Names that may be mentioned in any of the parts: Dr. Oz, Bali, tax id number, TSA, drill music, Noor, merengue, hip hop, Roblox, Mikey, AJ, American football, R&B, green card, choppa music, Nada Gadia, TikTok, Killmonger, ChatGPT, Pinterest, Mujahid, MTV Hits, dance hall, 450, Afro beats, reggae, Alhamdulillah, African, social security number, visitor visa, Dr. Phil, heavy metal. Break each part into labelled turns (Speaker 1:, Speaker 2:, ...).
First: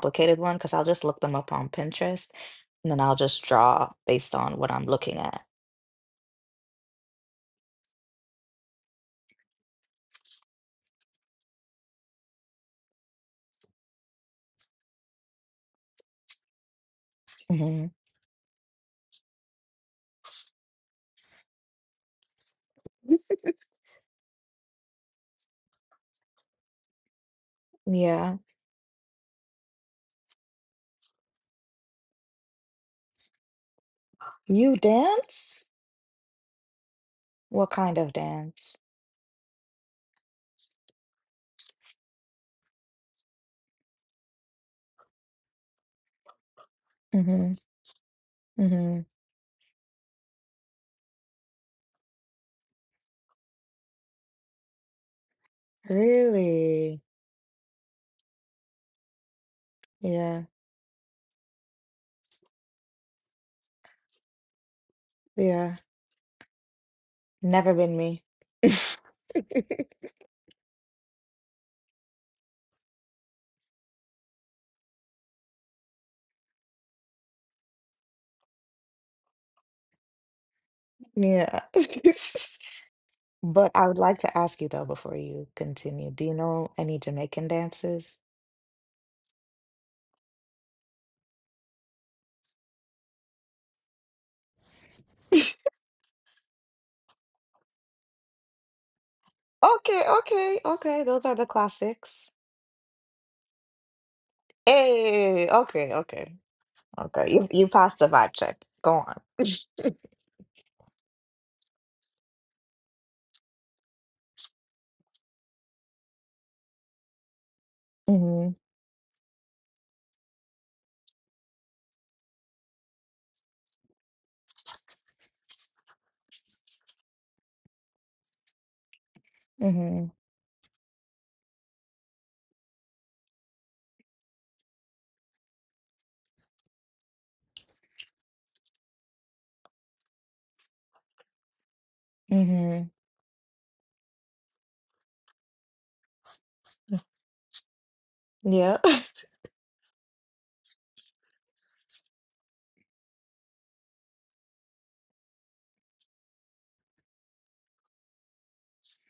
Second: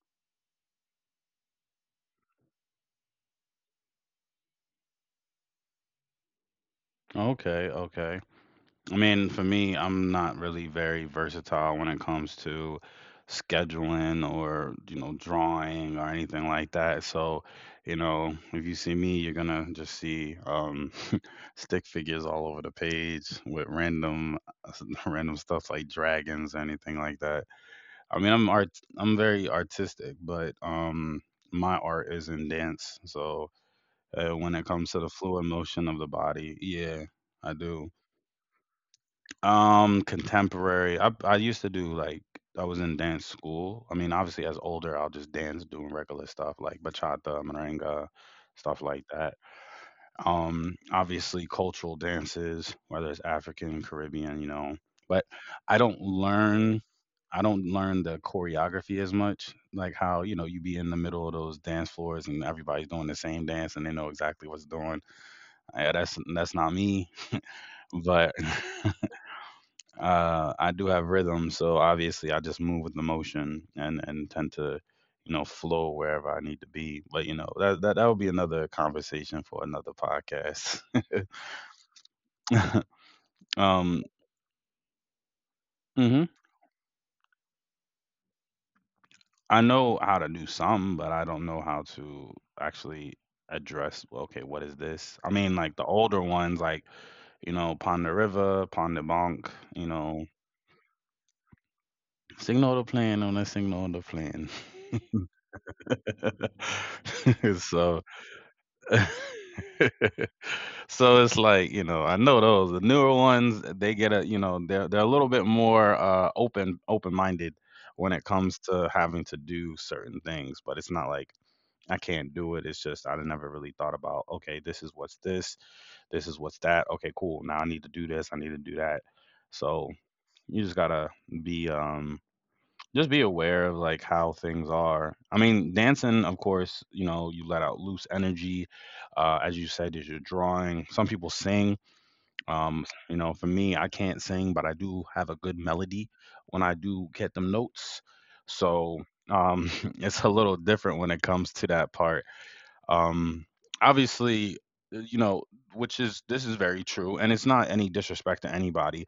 Speaker 1: complicated one, because I'll just look them up on Pinterest and then I'll just draw based on what I'm looking at.
Speaker 2: Okay. Okay. I mean, for me, I'm not really very versatile when it comes to scheduling or, you know, drawing or anything like that. So,
Speaker 1: hmm
Speaker 2: you know, if you see me, you're gonna just see stick figures all over the page with random random stuff like dragons or anything like that. I mean,
Speaker 1: Yeah.
Speaker 2: I'm very artistic, but my art is in dance. So, when it
Speaker 1: You
Speaker 2: comes to the fluid
Speaker 1: dance?
Speaker 2: motion of the body, yeah, I
Speaker 1: What
Speaker 2: do.
Speaker 1: kind of dance?
Speaker 2: Contemporary. I used to do like I was in dance school. I mean, obviously as older, I'll just dance doing regular stuff like bachata,
Speaker 1: hmm
Speaker 2: merengue, stuff
Speaker 1: hmm
Speaker 2: like that. Obviously cultural dances, whether it's African, Caribbean, you know. But I don't learn
Speaker 1: Really?
Speaker 2: I don't learn the choreography as much, like how, you
Speaker 1: Yeah.
Speaker 2: know, you be in the middle of those dance floors and everybody's doing the same dance and they know exactly what's doing.
Speaker 1: Yeah.
Speaker 2: Yeah, that's not me,
Speaker 1: Never been me.
Speaker 2: but I do have rhythm, so obviously I just move with the motion and tend to, you know, flow wherever I need to be. But you know, that would be another conversation for another podcast.
Speaker 1: Yeah. But I would
Speaker 2: um,
Speaker 1: like to ask you, though, before you continue, do
Speaker 2: hmm,
Speaker 1: you know any Jamaican dances?
Speaker 2: I know how to do some, but I don't know how to actually address. Well, okay, what is this? I mean, like the older ones, like you know, Pond the River, Pond the Bonk, you
Speaker 1: Okay,
Speaker 2: know,
Speaker 1: okay, okay. Those are the classics.
Speaker 2: signal the plan on a signal the plan.
Speaker 1: Hey, okay, okay, okay. You you passed
Speaker 2: So.
Speaker 1: the vibe check. Go on.
Speaker 2: So it's like, you know, I know those. The newer ones, they get a, you know, they're a little bit more open-minded when it
Speaker 1: Mhm.
Speaker 2: comes to having to do certain things, but it's not like I can't do it. It's just I never really thought about, okay, this is what's this, this is what's that. Okay, cool. Now I need to do this, I need to do that. So
Speaker 1: Mhm.
Speaker 2: you just gotta be just be aware of like how things are. I mean, dancing, of course, you know, you let out loose energy as you said, is your drawing. Some people sing,
Speaker 1: Mhm.
Speaker 2: you know, for me, I can't sing, but I do have a good melody when I do get them notes.
Speaker 1: Yeah.
Speaker 2: So um, it's a little different when it comes to that part. Um, obviously, you know, which is this is very true, and it's not any disrespect to anybody.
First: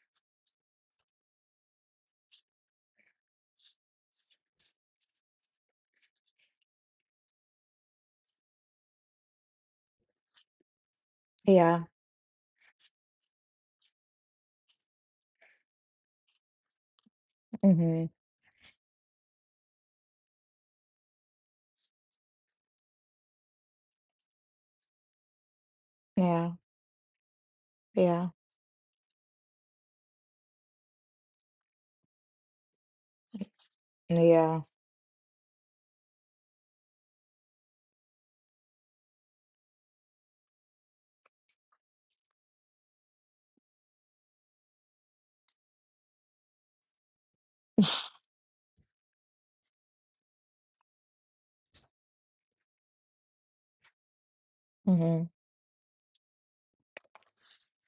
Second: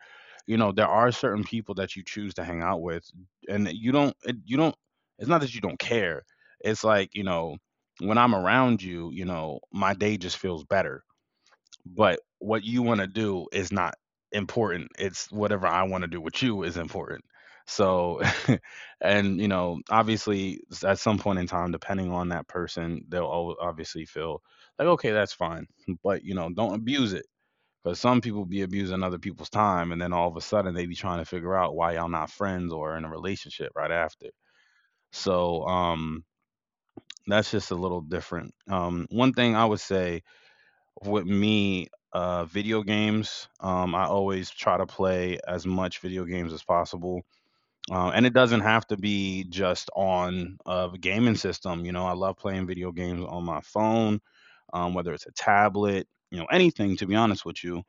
Speaker 2: You know, there are certain people that you choose to hang out with, and you don't, it, you don't. It's not that you don't care. It's like you know, when I'm around you, you know, my day just feels better,
Speaker 1: Yeah.
Speaker 2: but what you want to do is not important, it's whatever I want to do with you is important.
Speaker 1: Mhm.
Speaker 2: So and you know obviously at some point in time depending on that person, they'll obviously feel like okay, that's fine, but you know,
Speaker 1: Yeah.
Speaker 2: don't abuse it, because some
Speaker 1: Yeah.
Speaker 2: people be abusing other people's time and then all of a sudden they be trying to figure out why y'all not friends or in a relationship right after.
Speaker 1: Yeah.
Speaker 2: So that's just a little different. One thing I would say with me, video games. I always try to play as much video games as possible, and it doesn't have to be just on a gaming system. You know, I love playing video games on my phone, whether it's
Speaker 1: Mhm.
Speaker 2: a tablet, you know, anything. To be honest with you,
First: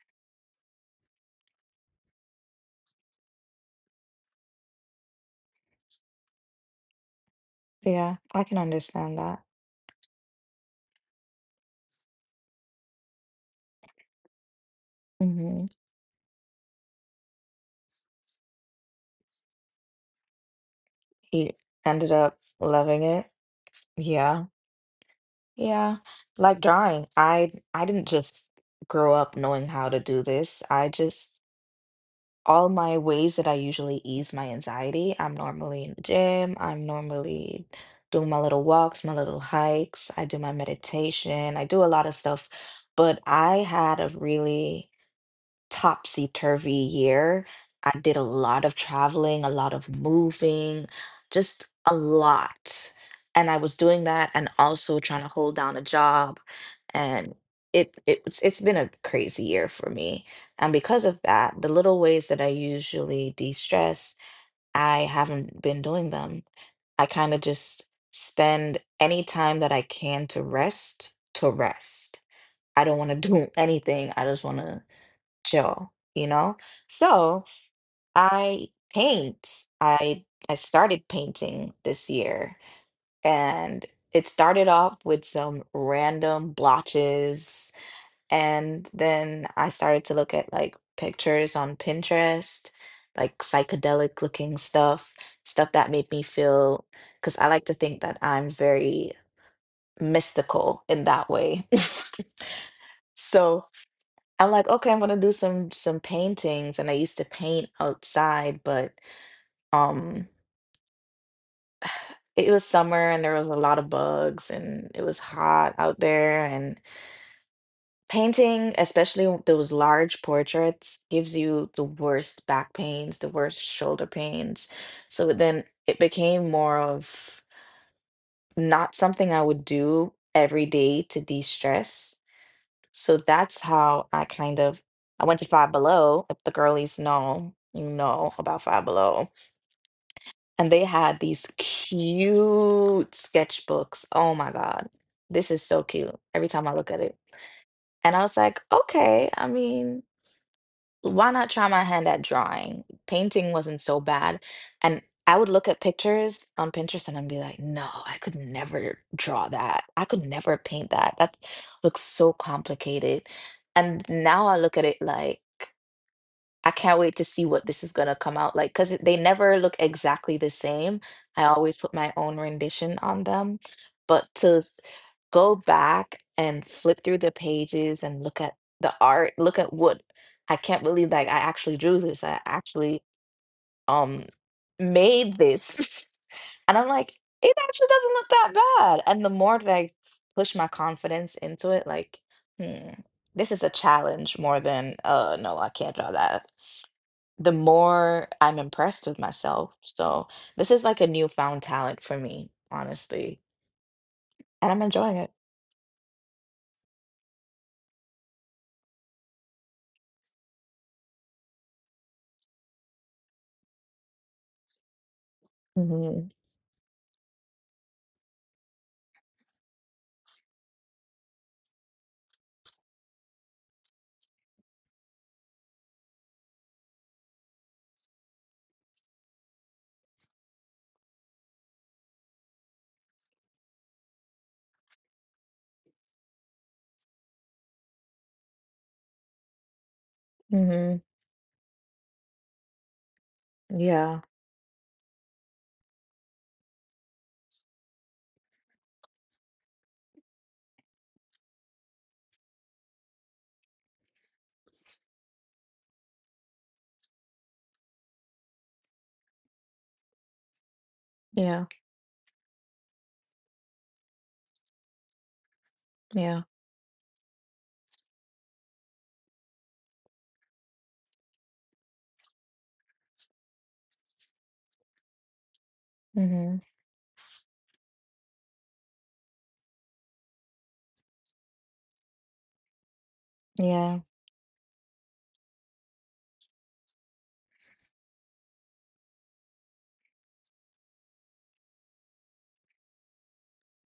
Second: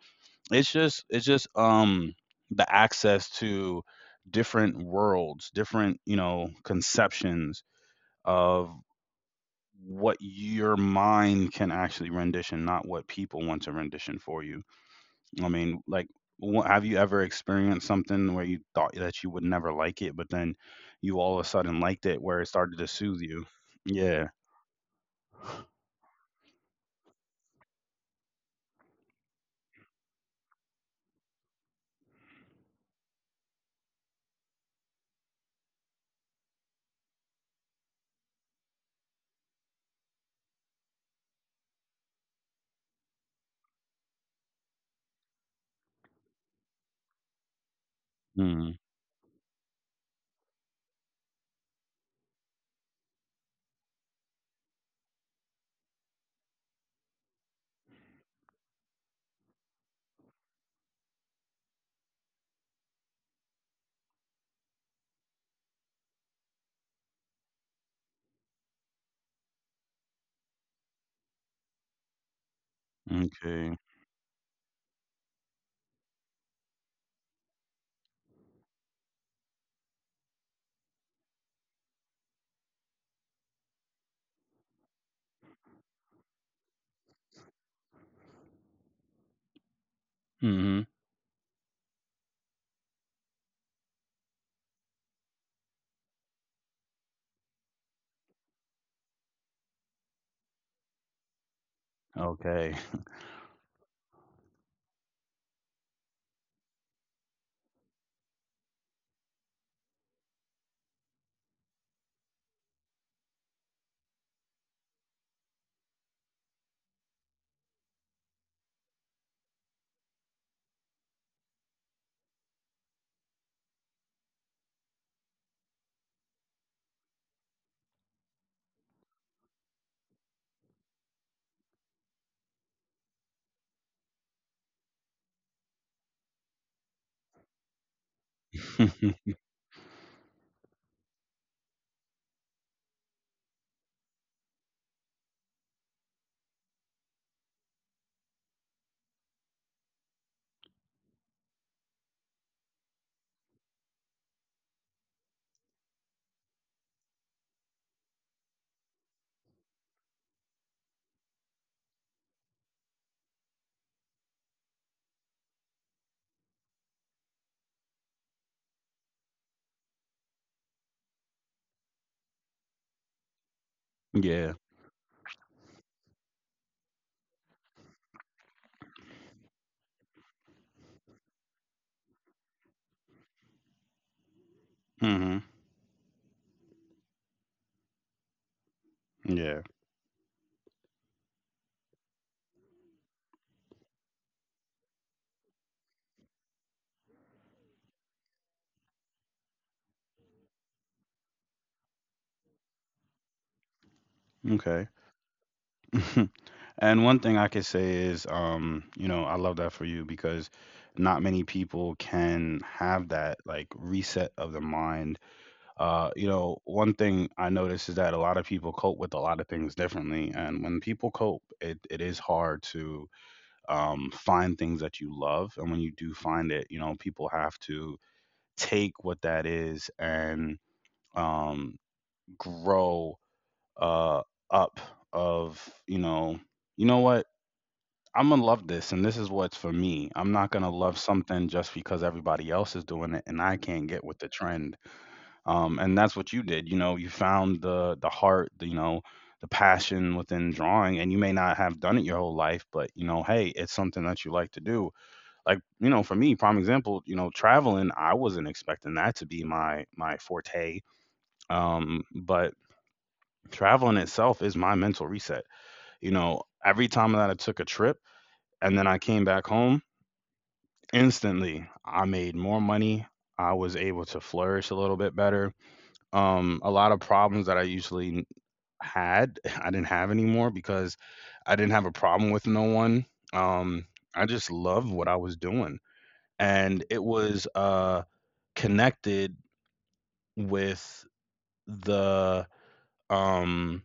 Speaker 2: it's just the access to different worlds, different, you know, conceptions
Speaker 1: Yeah. I can
Speaker 2: of
Speaker 1: understand that.
Speaker 2: what your mind can actually rendition, not what people want to rendition for you. I
Speaker 1: Mhm.
Speaker 2: mean, like, have you ever experienced something where you thought that you would never like it, but then you all of a
Speaker 1: He
Speaker 2: sudden liked
Speaker 1: ended
Speaker 2: it,
Speaker 1: up
Speaker 2: where it started to
Speaker 1: loving
Speaker 2: soothe
Speaker 1: it.
Speaker 2: you? Yeah.
Speaker 1: Yeah. Yeah. Like drawing. I didn't just grow up knowing how to do this. I just, all my ways that I usually ease my anxiety, I'm normally in the gym, I'm normally doing my little walks, my little hikes, I do my meditation, I do a lot of stuff. But I had a really topsy-turvy year. I did a lot of
Speaker 2: Mm.
Speaker 1: traveling, a lot of moving, just a lot. And I was doing that and also trying to hold down a job. And it was it's been a crazy year for me. And because of that, the little ways that I usually de-stress, I haven't been doing them. I kind of just spend any time that I can to rest, to rest. I don't want to do
Speaker 2: Okay.
Speaker 1: anything. I just want to chill, you know? So I paint. I started painting this year, and it started off with some random blotches, and then I started to look at like
Speaker 2: Hmm.
Speaker 1: pictures on Pinterest, like psychedelic looking stuff, stuff that made me feel, because I like to think that I'm very mystical in that way.
Speaker 2: Okay.
Speaker 1: So I'm like, okay, I'm gonna do some paintings, and I used to paint outside, but um, it was summer and there was a lot of bugs and it was hot out there. And painting, especially those large portraits, gives you the worst back pains, the worst shoulder pains. So then it became more of not something I would do every day to de-stress. So that's how I kind of, I went to Five Below. If the girlies know, you know about Five Below. And they had these cute sketchbooks. Oh my God. This is so cute. Every time I look at it. And I was like, okay, I mean, why not try my hand at drawing? Painting wasn't so bad, and I would look at pictures on Pinterest and I'd be like, "No, I could never draw that. I could never paint that. That looks so complicated." And now I look at it like I can't wait to see what this is gonna come out like, because they never look exactly the same. I always put my own rendition on them, but
Speaker 2: Yeah.
Speaker 1: to go back and flip through the pages and look at the art, look at what, I can't believe like I actually drew this. I actually um made
Speaker 2: Hmm.
Speaker 1: this. And I'm like, it actually doesn't look that bad. And the more
Speaker 2: Yeah.
Speaker 1: that I push my confidence into it, like, hmm, this is a challenge more than no, I can't draw that, the more I'm impressed with myself. So this is like a newfound talent for me, honestly, and I'm
Speaker 2: Okay.
Speaker 1: enjoying it.
Speaker 2: and one thing I could say is, you know, I love that for you because not many people can have that like reset of the mind. You
Speaker 1: Mm-hmm.
Speaker 2: know, one thing I notice is that a lot of people cope with a lot of things differently. And when people cope, it is hard to find things that you love. And when you do find it, you know, people have to take what that is and um, grow uh, up of, you know what? I'm gonna love this, and this is what's for me. I'm not gonna love
Speaker 1: Mm-hmm.
Speaker 2: something just because everybody else is doing it, and I can't get with
Speaker 1: Yeah.
Speaker 2: the trend. And that's what you did. You know, you found the heart, the, you know, the passion within drawing, and you may not have done it your whole life, but you know, hey, it's something that you like to do. Like, you know, for me, prime example, you know, traveling, I wasn't expecting that to be my forte,
Speaker 1: Yeah.
Speaker 2: but traveling itself is my mental reset. You
Speaker 1: Yeah.
Speaker 2: know, every time that I took a trip and then I came back home, instantly I made more money. I was able to flourish a little bit better.
Speaker 1: Mm-hmm.
Speaker 2: A lot of problems that I usually had. I didn't have anymore because I didn't have a problem with no one. Um,
Speaker 1: Yeah.
Speaker 2: I just loved what I was doing, and it was connected with the um,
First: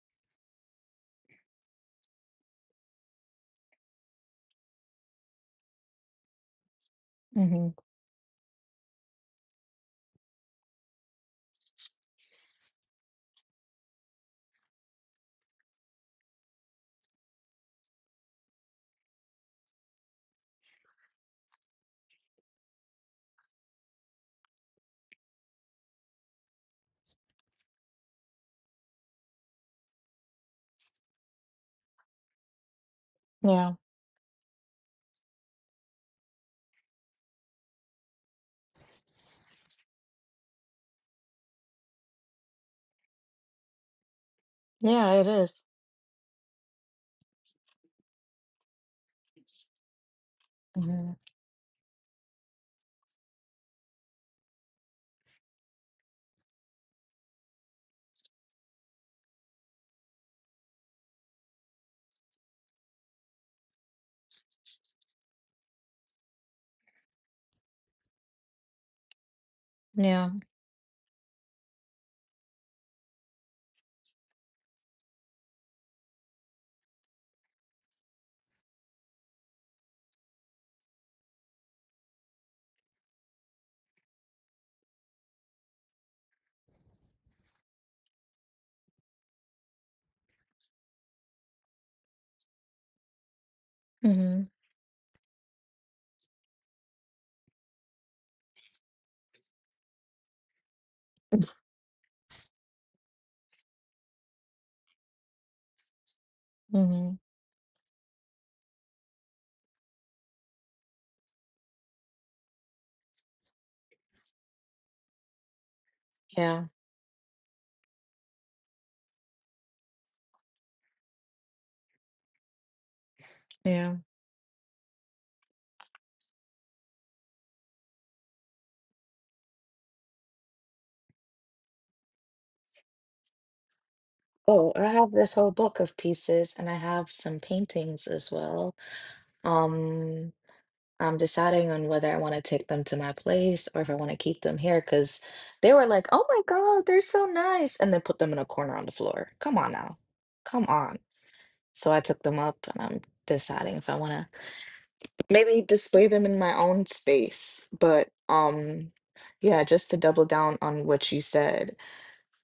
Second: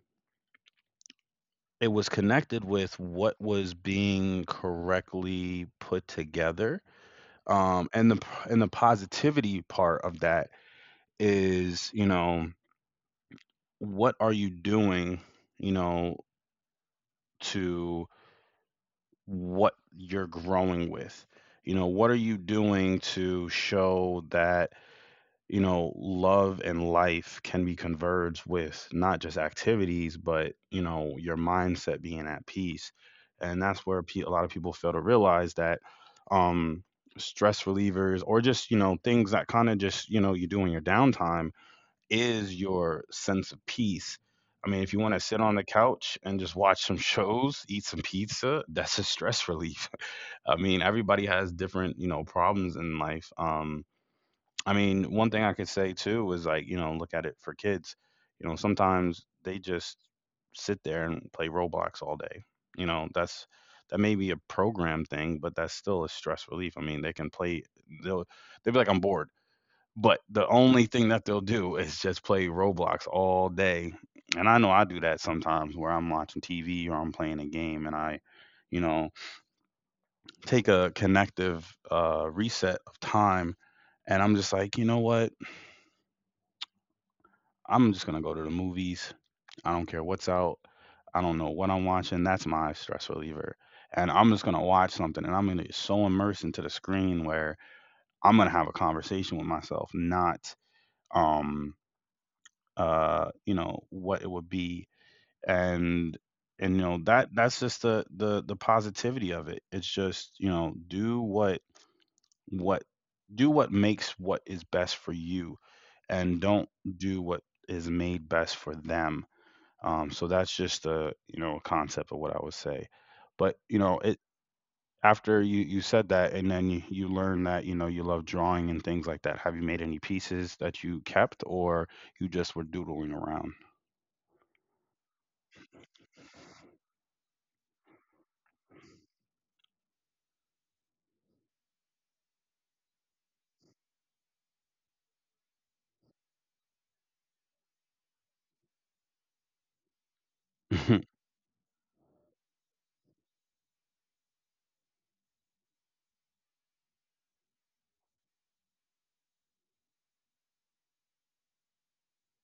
Speaker 2: it was connected with what was being correctly put together.
Speaker 1: Mm-hmm.
Speaker 2: Um, and the and the positivity part of that is, you know, what are you doing, you know, to what you're growing with. You know, what are you doing to show that, you know, love and life can be converged with not just activities, but, you know, your mindset being at peace. And
Speaker 1: Yeah.
Speaker 2: that's where a lot of people fail to realize that um, stress relievers or just, you know, things that kind of just, you know, you do in your downtime is your sense of peace. I mean, if you
Speaker 1: Yeah.
Speaker 2: want to
Speaker 1: It
Speaker 2: sit on
Speaker 1: is.
Speaker 2: the couch and just watch some shows, eat some pizza, that's a stress relief. I mean,
Speaker 1: Mm-hmm.
Speaker 2: everybody has different, you know, problems in life. I mean, one thing I could say too is like, you know, look at it for kids. You know, sometimes they just sit there and play Roblox all day. You know, that's that may be a program thing, but that's still a stress relief. I mean, they can play. They'll they'll be like, I'm bored. But
Speaker 1: Yeah.
Speaker 2: the only thing that they'll do is just play Roblox all day. And I know I do that sometimes where I'm watching TV or I'm playing a game and I, you know, take a connective reset of time. And I'm just like, you know what? I'm just gonna go to the movies. I don't care what's out. I don't know what I'm watching. That's my stress reliever. And I'm just
Speaker 1: Mm-hmm.
Speaker 2: gonna watch something, and I'm gonna get so immersed into the screen where I'm gonna have a conversation with myself, not um you know what it would be. And and you know
Speaker 1: Mm-hmm.
Speaker 2: that that's just the the positivity of it. It's just you know do what what do what makes what is best for you and
Speaker 1: Yeah.
Speaker 2: don't do what is made best for them. So that's just a, you know, a concept of what I would say, but you
Speaker 1: Yeah.
Speaker 2: know it, after you said that and then you learn that you know you love drawing and things like that, have you made any pieces that you kept or you just were doodling around?
Speaker 1: Oh, I have this whole book of pieces, and I have some paintings as well. Um, I'm deciding on whether I want to take them to my place or if I want to keep them here, because they were like, oh my God, they're so nice. And then put them in a corner on the floor. Come on now. Come on. So I took them up and I'm deciding if I want to maybe display them in my own space. But yeah, just to double down on what you said,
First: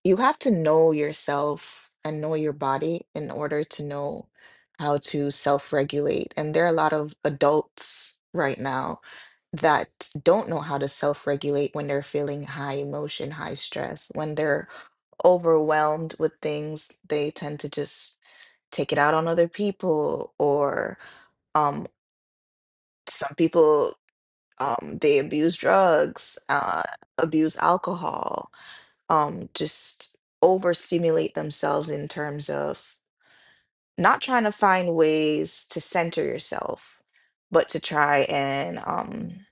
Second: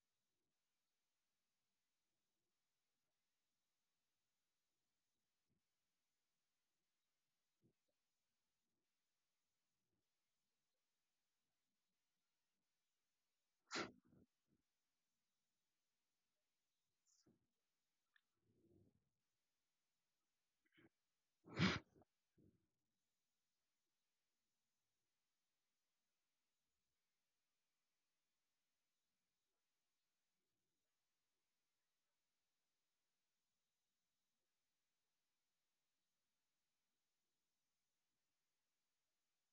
Speaker 1: you have to know yourself and know your body in order to know how to self-regulate. And there are a lot of adults right now that don't know how to self-regulate. When they're feeling high emotion, high stress, when they're overwhelmed with things, they tend to just take it out on other people, or um some people, they abuse drugs, abuse alcohol, just overstimulate themselves in terms of not trying to find ways to center yourself, but to try and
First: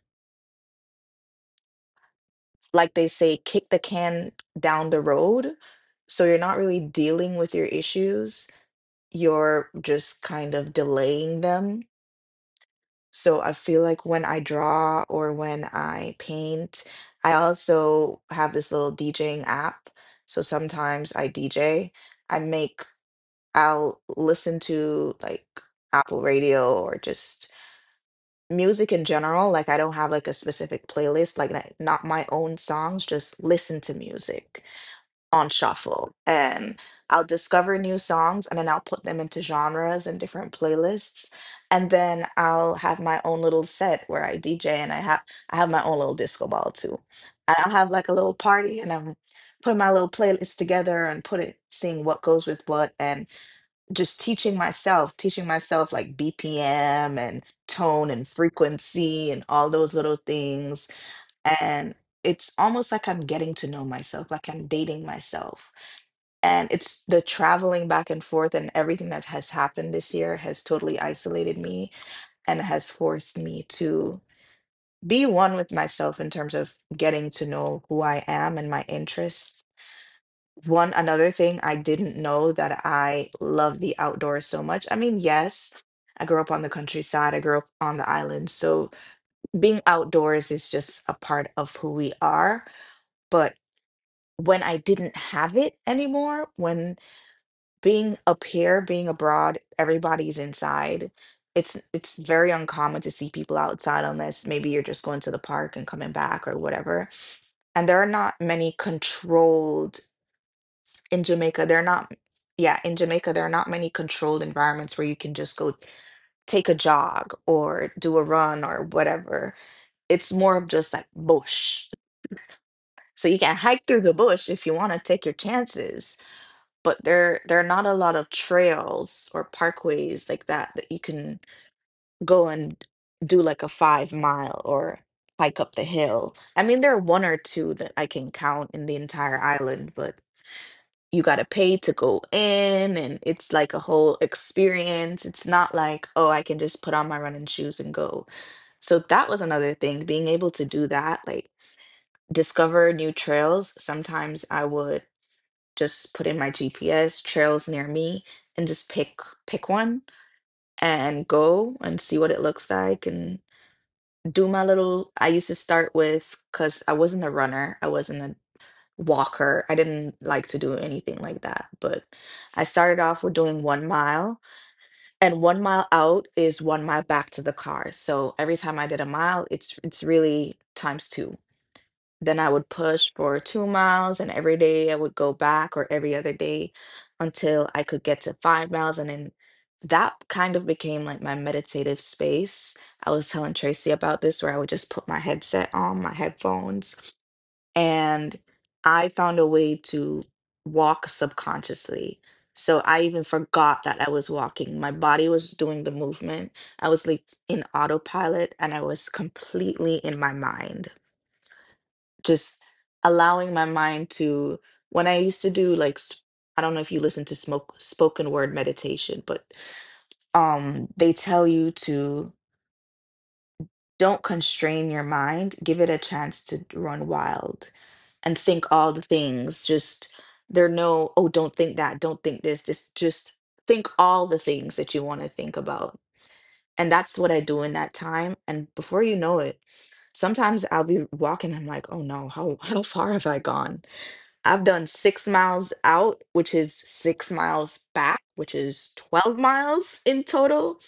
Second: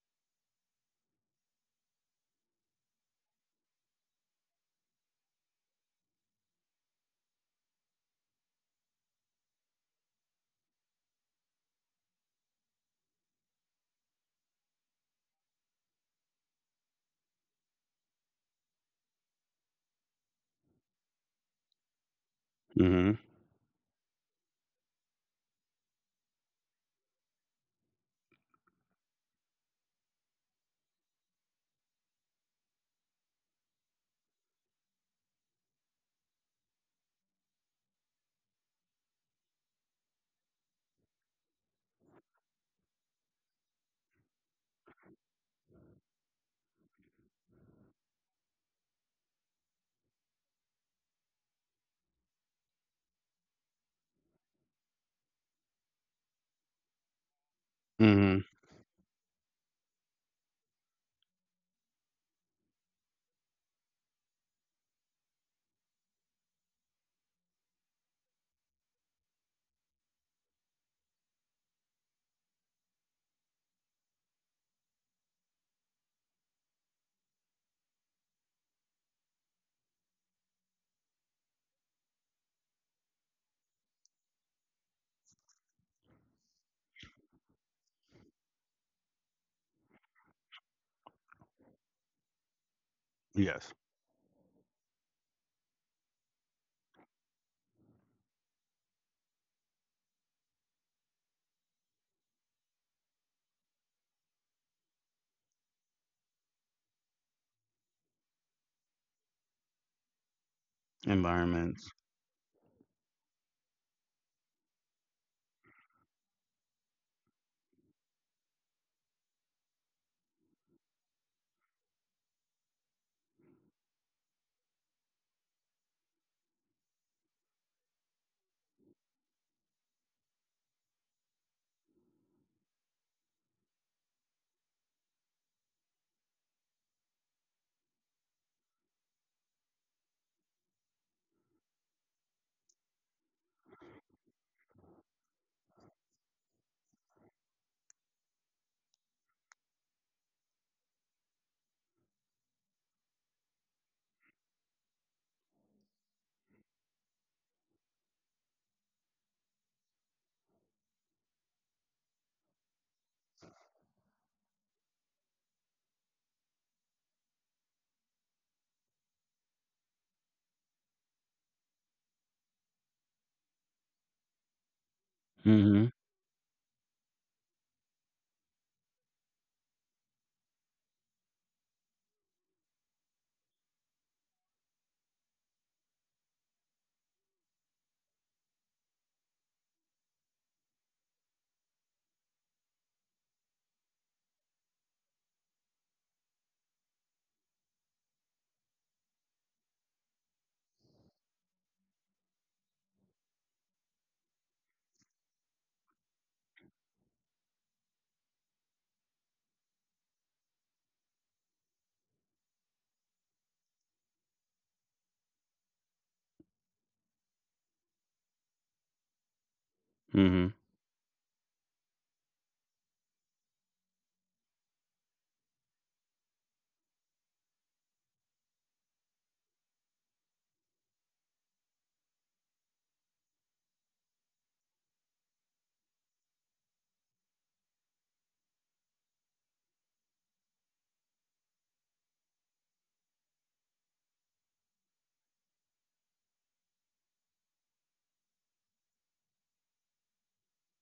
Speaker 1: like they say, kick the can down the road. So you're not really dealing with your issues, you're just kind of delaying them. So I feel like when I draw or when I paint, I also have this little DJing app, so sometimes I DJ. I make
Speaker 2: Mm-hmm.
Speaker 1: I'll listen to like Apple Radio or just music in general. Like I don't have like a specific playlist, like not my own songs, just listen to music on shuffle. And I'll discover new songs and then I'll put them into genres and different playlists. And then I'll have my own little set where I DJ, and I have my own little disco ball too. And I'll have like a little party and I'm putting my little playlist together and put it, seeing what goes with what, and just teaching myself like BPM and tone and
Speaker 2: Mm-hmm.
Speaker 1: frequency and all those little things. And it's almost like I'm getting to know myself, like I'm dating myself. And it's the traveling back and forth and everything that has happened this year has totally isolated me and has forced me to be one with myself in terms of getting to know who I am and my interests. One, another thing, I didn't know that I love the outdoors so much. I mean, yes, I grew up on the countryside, I grew up on the island. So being outdoors is just a part of who we are. But
Speaker 2: Yes,
Speaker 1: when I didn't have it anymore, when being up here, being abroad, everybody's inside. It's very uncommon to see people outside unless maybe you're just going to the park and coming back or whatever. And there are not many controlled, in Jamaica there are
Speaker 2: environments.
Speaker 1: not, yeah, in Jamaica, there are not many controlled environments where you can just go take a jog or do a run or whatever. It's more of just like bush. So you can hike through the bush if you want to take your chances, but there are not a lot of trails or parkways like that that you can go and do, like a 5 mile, or hike up the hill. I mean, there are one or two that I can count in the entire island, but you got to pay to go in and it's like a whole experience. It's not like, oh, I can just put on my running shoes and go. So that was another thing, being able to do that, like discover new trails. Sometimes I would just put in my GPS, trails near me, and just pick one and go and see what it looks like, and do my little, I used to start with, because I wasn't a runner. I wasn't a walker. I didn't like to do anything like that, but I started off with doing 1 mile, and 1 mile
Speaker 2: Mm-hmm.
Speaker 1: out is 1 mile back to the car. So every time I did a mile, it's really times two. Then I would push for 2 miles, and every day I would go back or every other day until I could get to 5 miles, and then that kind of became like my meditative space. I was telling Tracy about this, where I would just put my headset on, my headphones, and I found a way to walk subconsciously. So I even forgot that I was walking. My body was doing the movement. I was like in autopilot and I was completely in my mind, just allowing my mind to. When I used to do like, I don't know if you listen to smoke, spoken word meditation, but
Speaker 2: Mm-hmm.
Speaker 1: they tell you to, don't constrain your mind. Give it a chance to run wild and think all the things. Just there are no, oh, don't think that, don't think this, just think all the things that you want to think about. And that's what I do in that time. And before you know it, sometimes I'll be walking, I'm like, oh no, how far have I gone? I've done 6 miles out, which is 6 miles back, which is 12 miles in total,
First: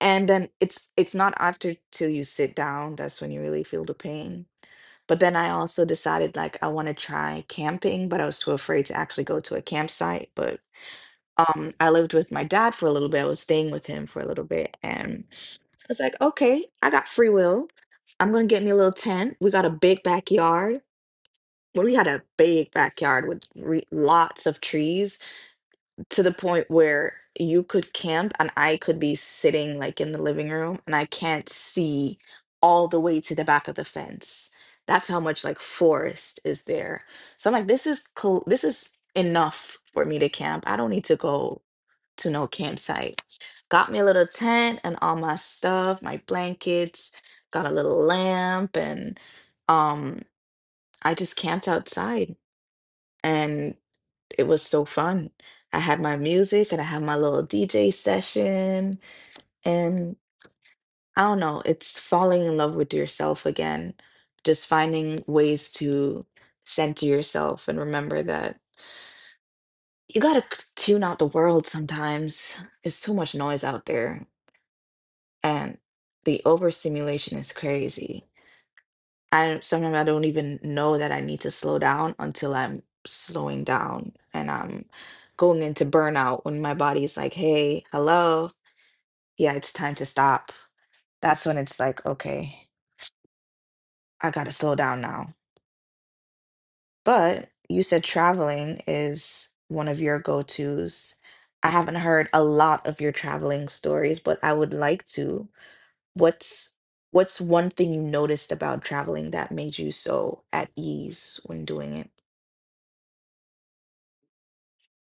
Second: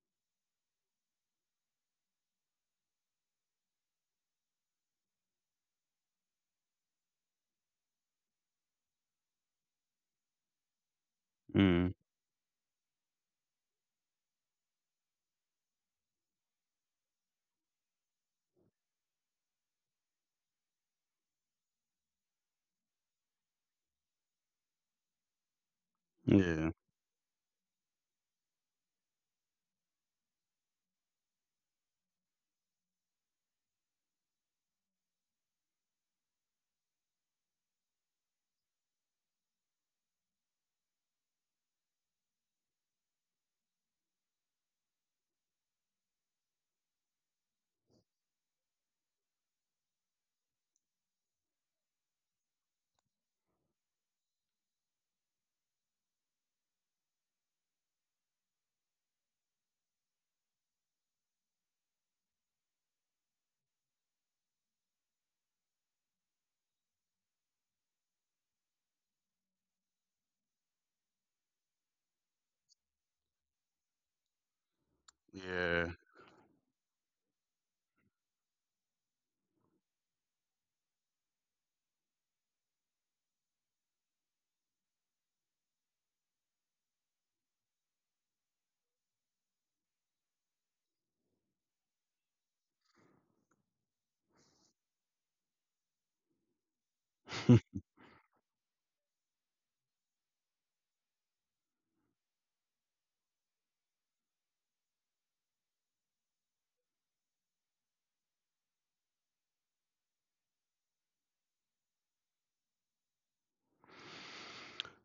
Speaker 1: and then it's not after till you sit down, that's when you really feel the pain. But then I also decided like I want to try camping, but I was too afraid to actually go to a campsite. But I
Speaker 2: Mm,
Speaker 1: lived with my dad for a little bit, I was staying with him for a little bit, and I was like, okay, I got free will, I'm gonna get me a little tent. We got a big backyard. Well, we had a big backyard with lots of trees, to the point
Speaker 2: yeah,
Speaker 1: where you could camp and I could be sitting like in the living room and I can't see all the way to the back of the fence. That's how much like forest is there. So I'm like, this is cool. This is enough for me to camp. I don't need to go to no campsite. Got me a little tent and all my stuff, my blankets, got a little lamp, and um I just camped outside, and it was so fun. I had my music and I had my little DJ session. And I don't know, it's falling in love with yourself again, just finding ways to center yourself and remember that you got to tune out the world sometimes. It's too much noise out there, and
Speaker 2: yeah.
Speaker 1: the overstimulation is crazy. I sometimes I don't even know that I need to slow down until I'm slowing down and I'm going into burnout, when my body's like, hey, hello, yeah, it's time to stop. That's when it's like, okay, I gotta slow down now. But you said traveling is one of your go-tos. I haven't heard a lot of your traveling stories, but I would like to. What's what's one thing you noticed about traveling that made you so at ease when doing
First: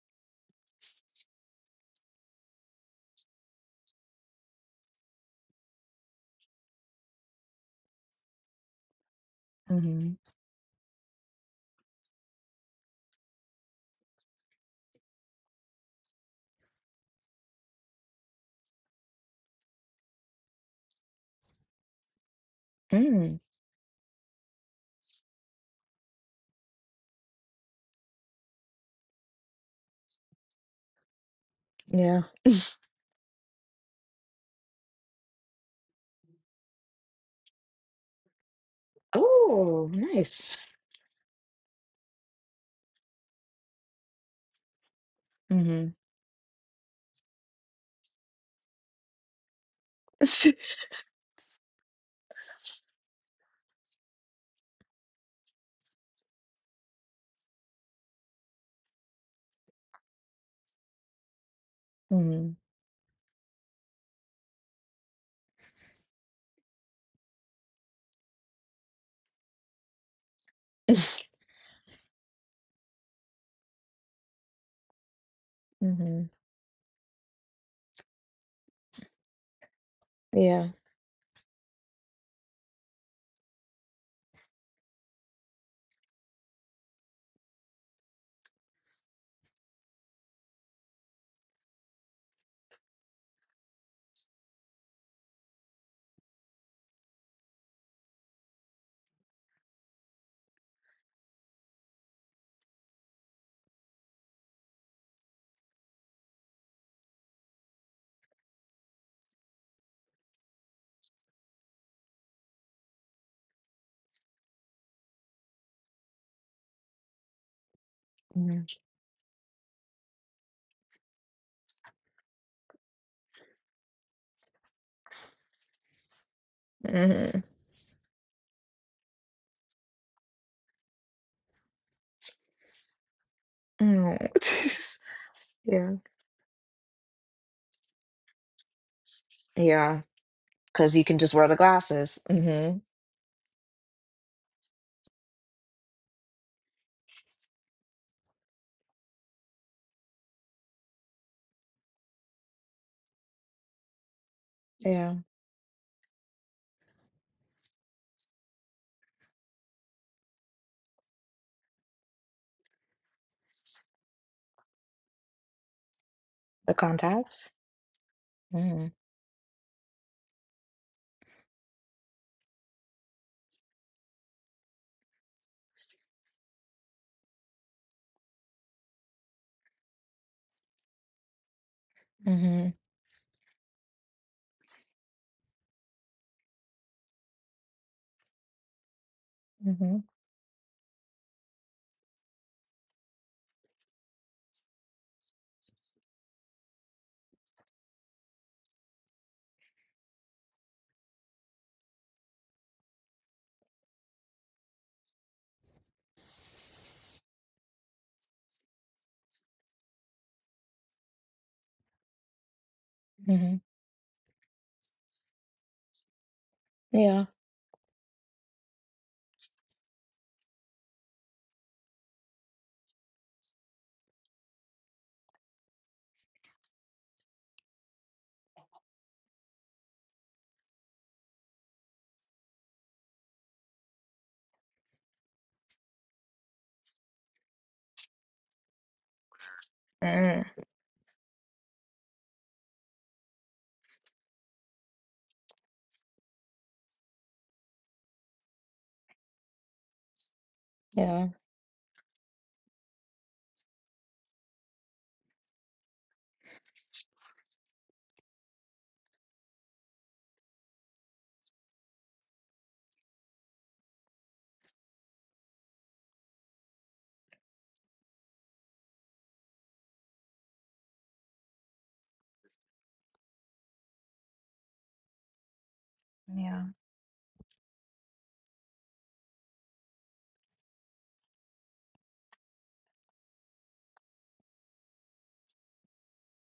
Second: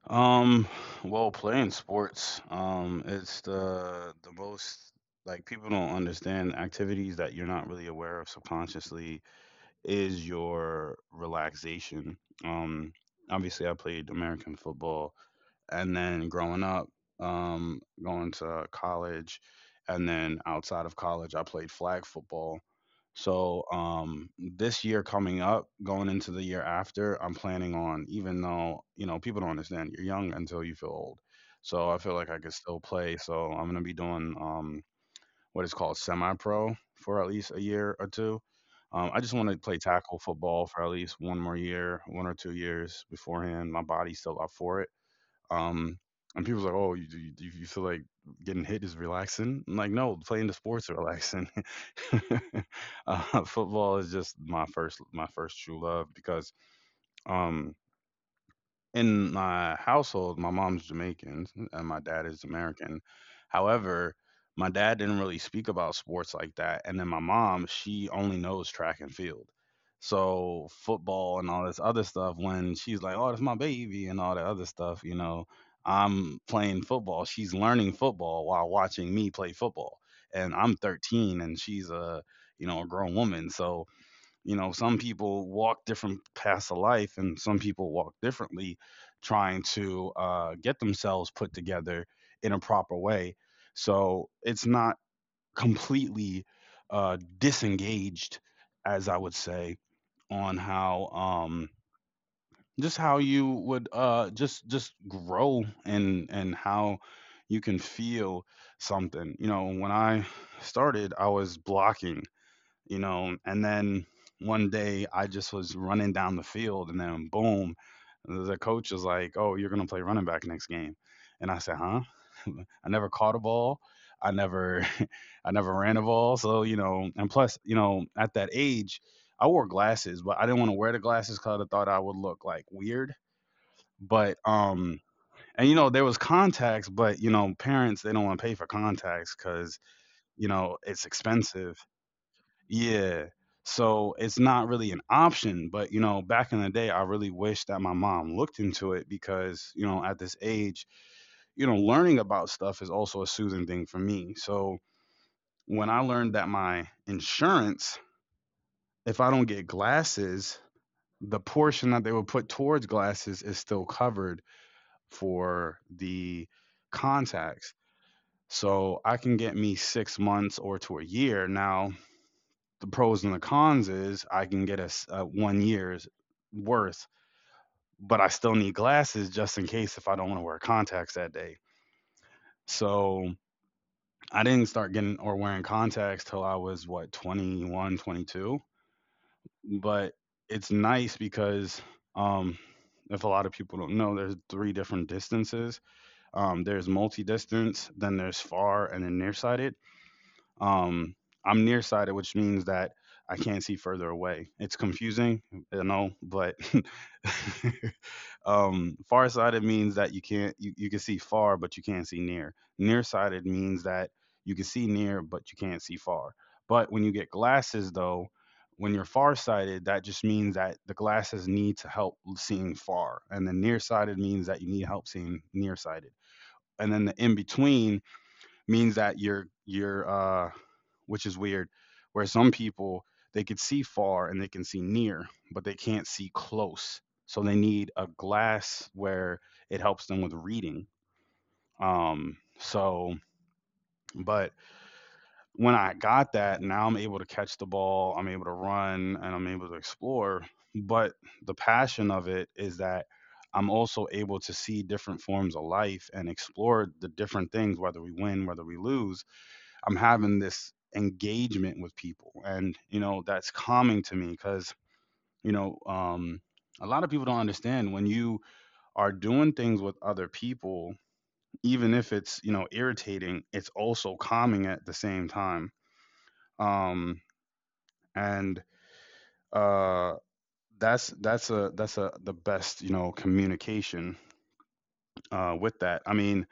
Speaker 2: Um, well, playing sports, it's the most like people don't understand activities that you're not really aware of subconsciously
Speaker 1: it?
Speaker 2: is your relaxation. Um, obviously I played American football and then growing up, going to college and then outside of college I played flag football.
Speaker 1: Mm,
Speaker 2: So this year coming up, going into the year after, I'm planning on, even though, you know, people don't understand you're young until you feel old. So I feel
Speaker 1: yeah.
Speaker 2: like I could still play. So I'm gonna be doing what is called semi pro for at least a year or two. I just want to play
Speaker 1: Oh,
Speaker 2: tackle
Speaker 1: nice.
Speaker 2: football for at least one more year, 1 or 2 years beforehand. My body's still up for it.
Speaker 1: Hmm.
Speaker 2: Um, and people's like, "Oh, you feel like getting hit is relaxing?" I'm like, "No, playing the sports are relaxing." uh, Football is just my first true love because um in my household, my mom's Jamaican and my dad is
Speaker 1: hmm.
Speaker 2: American. However, my dad didn't really speak about sports like that. And then my mom, she only knows track and field. So football and all this other stuff, when she's like, oh, that's my baby and all that other stuff,
Speaker 1: Hmm.
Speaker 2: I'm playing football. She's learning football while watching me play football. And
Speaker 1: Yeah.
Speaker 2: I'm 13 and she's a grown woman. So you know, some people walk different paths of life and some people walk differently, trying to get themselves put together in a proper way, so it's not completely disengaged, as I would say, on how, just how you would just grow and how you can feel something. You know, when I started, I was blocking, you know. And then one day I just was running down the field, and then boom, the
Speaker 1: Mhm.
Speaker 2: coach was like, "Oh, you're gonna play running back next game," and I said, "Huh?" I never caught a ball. I never, I never ran a ball. So, and
Speaker 1: Hmm.
Speaker 2: plus, at that age, I wore glasses, but I didn't want to wear the glasses because I thought I would look like weird.
Speaker 1: Oh.
Speaker 2: But and
Speaker 1: Yeah.
Speaker 2: there was contacts, but parents, they don't want to pay for contacts because
Speaker 1: Yeah, because
Speaker 2: it's
Speaker 1: you can just wear the
Speaker 2: expensive,
Speaker 1: glasses. Hmm.
Speaker 2: yeah. So it's not really an option, but, back in the day, I really wish that my mom looked into it because, at this age, learning about stuff is also a soothing thing for me. So
Speaker 1: Yeah.
Speaker 2: when I learned that my insurance, if I don't get glasses, the portion that they would put towards glasses is still covered for the
Speaker 1: The contacts.
Speaker 2: contacts.
Speaker 1: Mm-hmm.
Speaker 2: So I can get me 6 months or to a year now. The pros and the cons is, I can get a 1 year's worth, but I still need glasses just in case if I don't want to wear contacts that day.
Speaker 1: Mm-hmm.
Speaker 2: So I didn't start getting or wearing contacts till I was, what, 21, 22.
Speaker 1: Hmm.
Speaker 2: But it's nice because, um, if a lot of people don't know, there's three different distances. There's multi distance, then there's far, and then nearsighted. Um, I'm nearsighted, which means that I can't see further away. It's confusing, but farsighted means that you can't you, you can see far, but you can't see near. Nearsighted
Speaker 1: Hmm.
Speaker 2: means that you can see near, but you can't see far. But when you get
Speaker 1: Yeah.
Speaker 2: glasses, though, when you're farsighted, that just means that the glasses need to help seeing far, and the nearsighted means that you need help seeing nearsighted, and then the in between means that you're, which is weird. Where some people, they can see far and they can see near, but they can't see close. So they need a glass where it helps them with
Speaker 1: Mm.
Speaker 2: reading. Um, so, but when I got that, now I'm able to catch the ball, I'm able to run, and I'm able to explore. But
Speaker 1: Yeah.
Speaker 2: the passion of it is that I'm also able to see different forms of life and explore the different things, whether we win, whether we lose. I'm having this engagement with people, and that's calming to me because, you know um, a lot of people don't understand when you are doing things with other people, even if it's, irritating, it's also calming at the same time.
Speaker 1: Yeah,
Speaker 2: Um, and uh, that's a the best communication, with that. I mean,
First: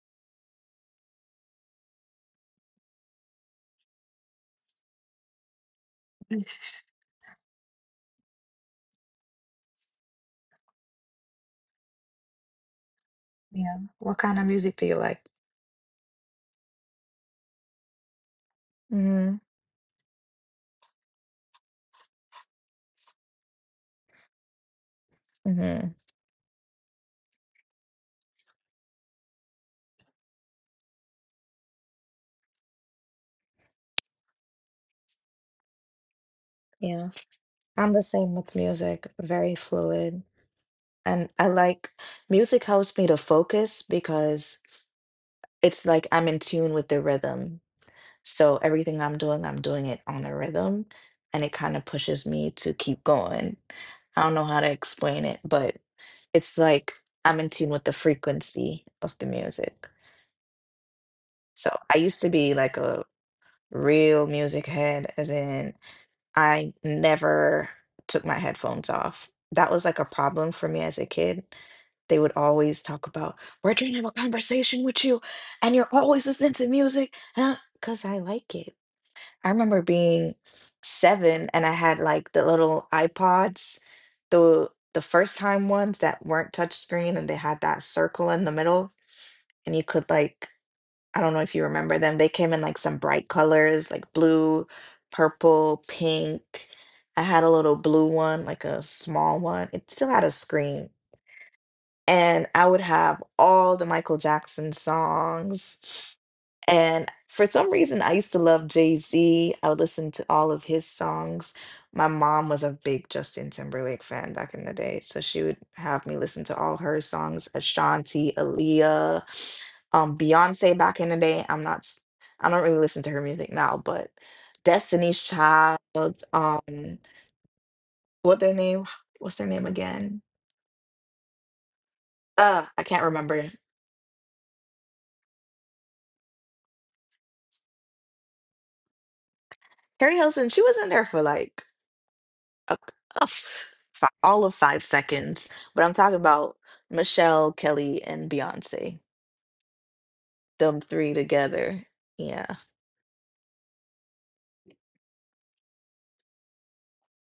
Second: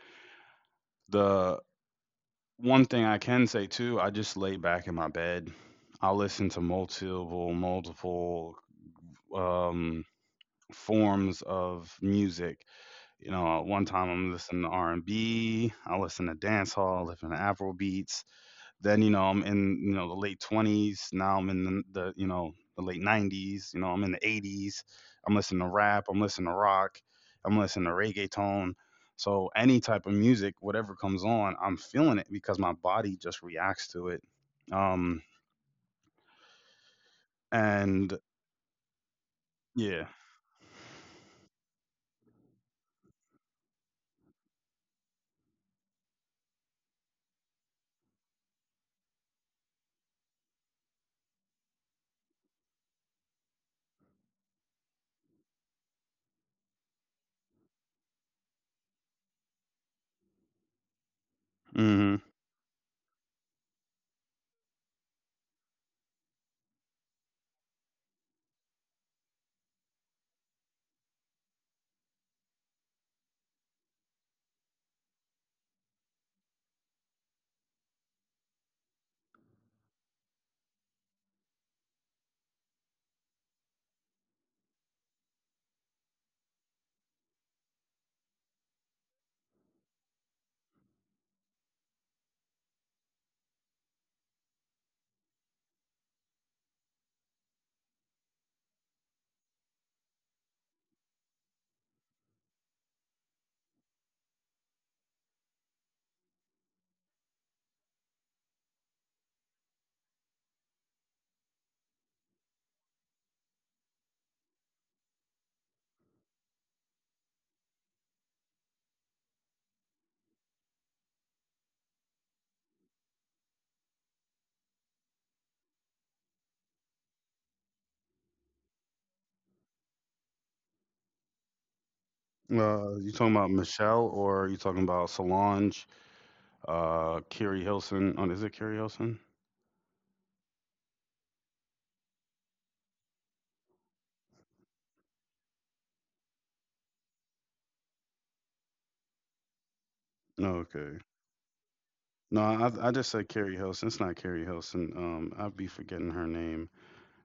Speaker 2: the one thing I can say too, I just lay back in my bed. I'll listen to multiple, multiple um, forms of music.
Speaker 1: yeah.
Speaker 2: One
Speaker 1: What
Speaker 2: time
Speaker 1: kind
Speaker 2: I'm
Speaker 1: of
Speaker 2: listening
Speaker 1: music
Speaker 2: to
Speaker 1: do you like?
Speaker 2: R&B, I listen to dance hall, I listen to Afro beats. Then,
Speaker 1: Mm-hmm.
Speaker 2: I'm in, the late 20s. Now I'm in the the late 90s. I'm in the 80s. I'm listening to
Speaker 1: Mm-hmm.
Speaker 2: rap. I'm listening to rock. I'm listening to reggaeton. So any type of music, whatever comes on, I'm feeling it because my body just reacts to it. Um,
Speaker 1: Yeah. I'm the
Speaker 2: and
Speaker 1: same with music, very
Speaker 2: yeah.
Speaker 1: fluid. And I like, music helps me to focus because it's like I'm in tune with the rhythm. So everything I'm doing it on a rhythm, and it kind of pushes me to keep going. I don't know how to explain it, but it's like I'm in tune with the frequency of the music. So I used
Speaker 2: Mm-hmm.
Speaker 1: to be like a real music head, as in I never took my headphones off. That was like a problem for me as a kid. They would always talk about, we're trying to have a conversation with you, and you're always listening to music, huh? Because I like it. I remember being seven, and I had like the little iPods, the the first time ones that weren't touchscreen and they had that circle in the middle, and you could like, I don't know if you remember them. They came in like some bright colors, like blue, purple, pink. I had a little blue one, like a small one. It still had a screen. And I would have all the Michael Jackson songs. And for some reason, I used to love Jay-Z. I would listen to all of his songs. My mom was a big Justin Timberlake fan back in the day, so she would have me listen to all her songs, Ashanti, Aaliyah, Beyonce back in the day. I'm not, s- I don't really listen to her music now, but Destiny's Child, um, what their name, what's their name again? I can't
Speaker 2: You talking
Speaker 1: remember.
Speaker 2: about Michelle, or you talking about Solange, Carrie Hilson? Oh, is it Carrie Hilson?
Speaker 1: Carrie Hilson, she was in there for like a, all of 5 seconds, but I'm talking about Michelle, Kelly, and Beyonce,
Speaker 2: No,
Speaker 1: them
Speaker 2: okay.
Speaker 1: three together. Yeah,
Speaker 2: No, I just said Carrie Hilson. It's not Carrie Hilson. I'd be forgetting her name.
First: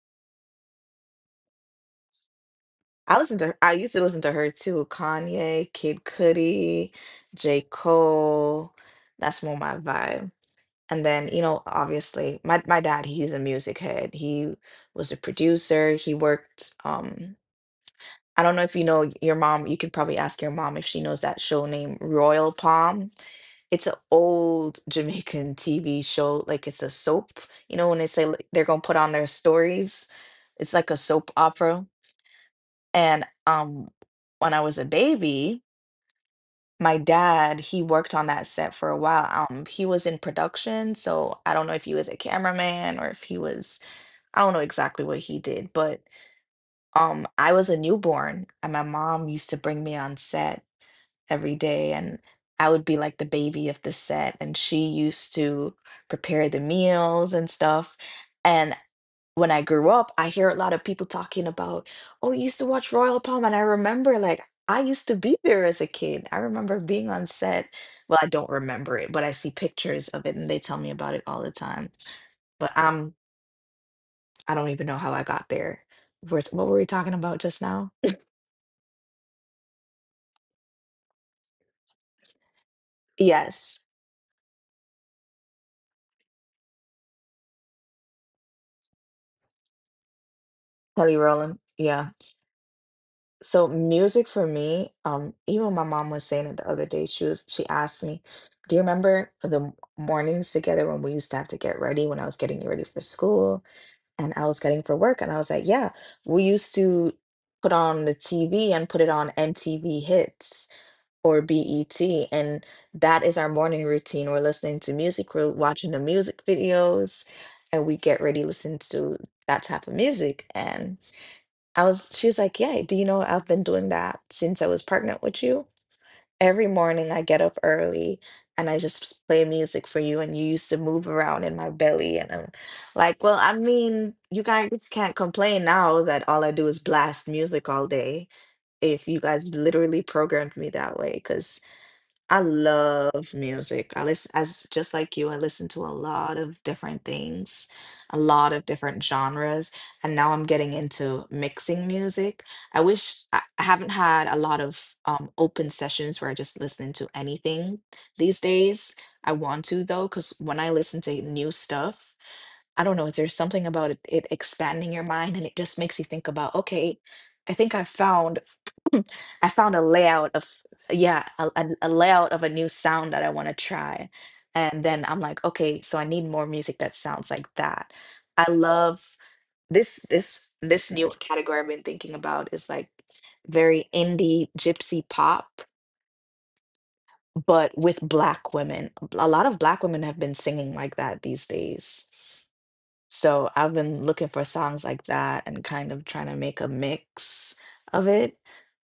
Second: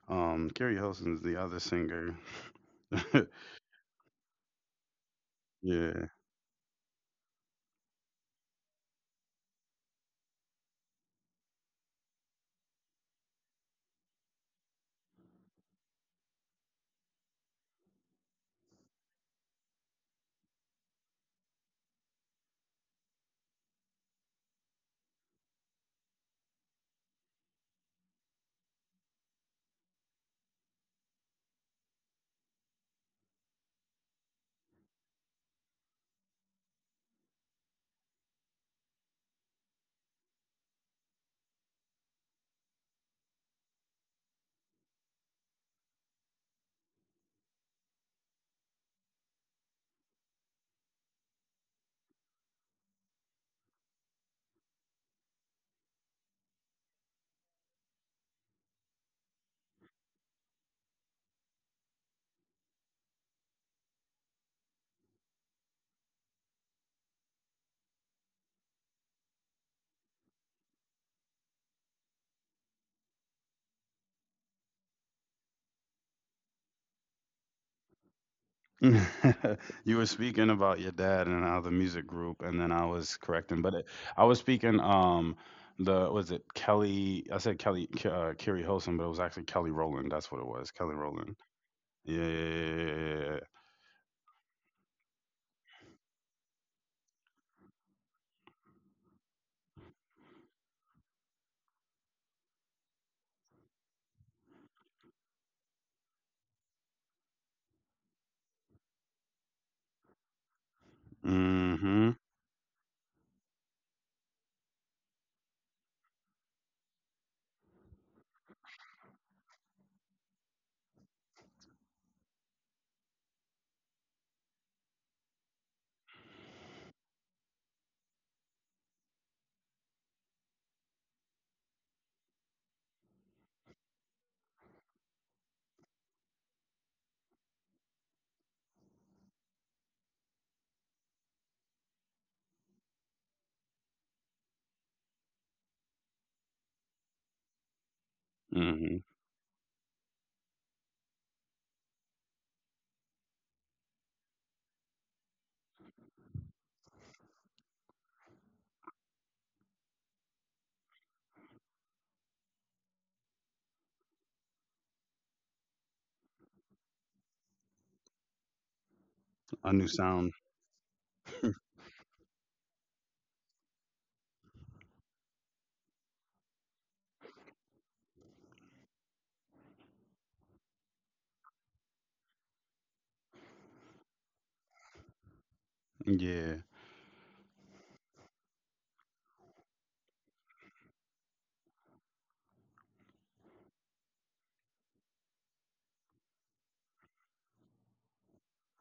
Speaker 2: Carrie Hilson's the other singer.
Speaker 1: I listen to. I used to listen to her too. Kanye, Kid
Speaker 2: Yeah.
Speaker 1: Cudi, J. Cole. That's more my vibe. And then you know, obviously, my dad. He's a music head. He was a producer. He worked. I don't know if you know your mom. You could probably ask your mom if she knows that show named Royal Palm. It's an old Jamaican TV show. Like it's a soap. You know, when they say like, they're gonna put on their stories, it's like a soap opera. And when I was a baby, my dad, he worked on that set for a while. He was in production, so I don't know if he was a cameraman or if he was. I don't know exactly what he did, but I was a newborn, and my mom used to bring me on set every day, and I would be like the baby of the set, and she used to prepare the meals and stuff. And when I grew up, I hear a lot of people talking about, oh, you used to watch Royal Palm. And I remember like I used to be there as a kid. I remember being on set. Well, I don't remember it, but I see pictures of it and they tell me about it all the time. But I'm, I don't even know how I got there. What were we talking about just now?
Speaker 2: You were speaking about your dad and how the music group, and then I was correcting, but
Speaker 1: Yes.
Speaker 2: it, I was speaking, the, was it Kelly? I said Kelly Carrie Hilson, but it was actually Kelly Rowland. That's what it was, Kelly
Speaker 1: Kelly
Speaker 2: Rowland.
Speaker 1: Rowland. Yeah.
Speaker 2: Yeah, yeah, yeah, yeah, yeah, yeah, yeah.
Speaker 1: So music for me, even my mom was saying it the other day. She asked me, "Do you remember the mornings together when we used to have to get ready, when I was getting you ready for school and I was getting for work?" And I was like, "Yeah, we used to put on the TV and put it on MTV Hits or
Speaker 2: Mhm.
Speaker 1: BET, and that is our morning routine. We're listening to music, we're watching the music videos, and we get ready to listen to that type of music." and." I was, she was like, yeah, do you know I've been doing that since I was pregnant with you? Every morning I get up early and I just play music for you, and you used to move around in my belly. And I'm like, well, I mean, you guys can't complain now that all I do is blast music all day if you guys literally programmed me that way. Because. I love music. I listen, as just like you, I listen to a lot of different things, a lot of different
Speaker 2: Mhm.
Speaker 1: genres, and now I'm getting into mixing music. I wish I haven't had a lot of open sessions where I just listen to anything these days. I want to though, because when I listen to new stuff, I don't know if there's something about it, it expanding your mind and it just makes you think about, okay, I think I found I
Speaker 2: A
Speaker 1: found a
Speaker 2: new
Speaker 1: layout
Speaker 2: sound.
Speaker 1: of, yeah, a layout of a new sound that I want to try. And then I'm like, okay, so I need more music that sounds like that. I love this new category I've been thinking about is like very indie gypsy pop,
Speaker 2: Yeah.
Speaker 1: but with black women. A lot of black women have been singing like that these days. So I've been looking for songs like that and kind of trying to make a mix of it.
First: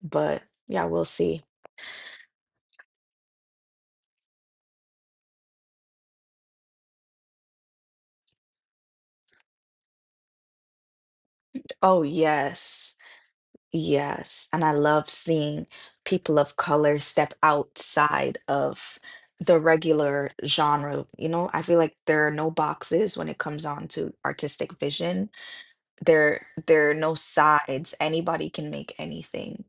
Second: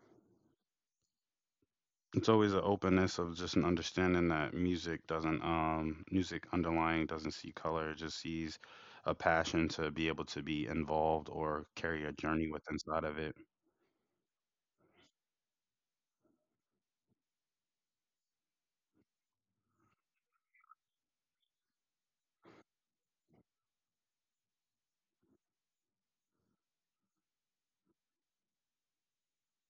Speaker 1: But yeah, we'll see.
Speaker 2: It's always an openness of just an understanding that music doesn't, music underlying doesn't see color, it just sees a passion to be able to be involved or
Speaker 1: Oh,
Speaker 2: carry a journey with
Speaker 1: yes.
Speaker 2: inside of it.
Speaker 1: Yes. And I love seeing people of color step outside of the regular genre. You know, I feel like there are no boxes when it comes on to artistic vision. There are no sides. Anybody can make anything.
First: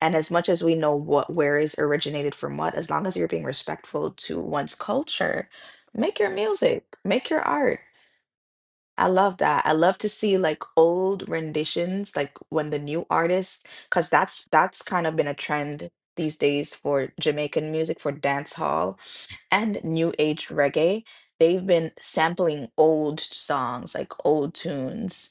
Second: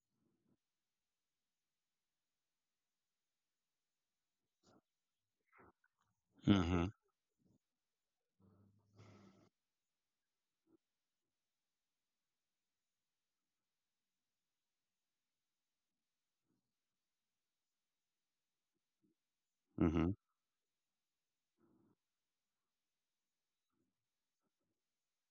Speaker 1: And as much as we know what where is originated from what, as long as you're being respectful to one's culture, make your music,
Speaker 2: Mhm.
Speaker 1: make your art. I love that. I love to see like old renditions, like when the new artists, because that's kind of been a trend these days for Jamaican music, for dance hall and new
Speaker 2: Mhm.
Speaker 1: age reggae. They've been sampling old songs, like old tunes,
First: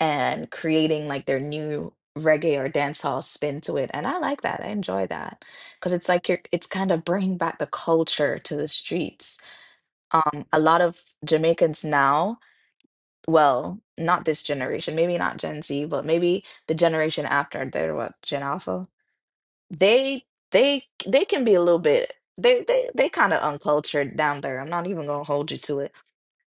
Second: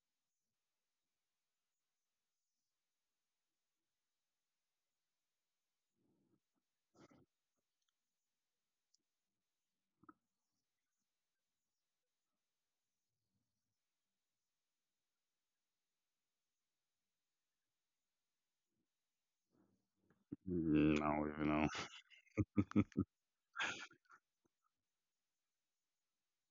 Speaker 1: and creating like their new reggae or dance hall spin to it. And I like that. I enjoy that because it's like you're, it's kind of bringing back the culture to the streets. A lot of Jamaicans now, well, not this generation, maybe not Gen Z, but maybe the generation after, they're what, Gen Alpha. They
Speaker 2: Mm, I
Speaker 1: they
Speaker 2: don't
Speaker 1: can
Speaker 2: even
Speaker 1: be a
Speaker 2: know.
Speaker 1: little bit, they kind of uncultured down there. I'm not even gonna hold you to it.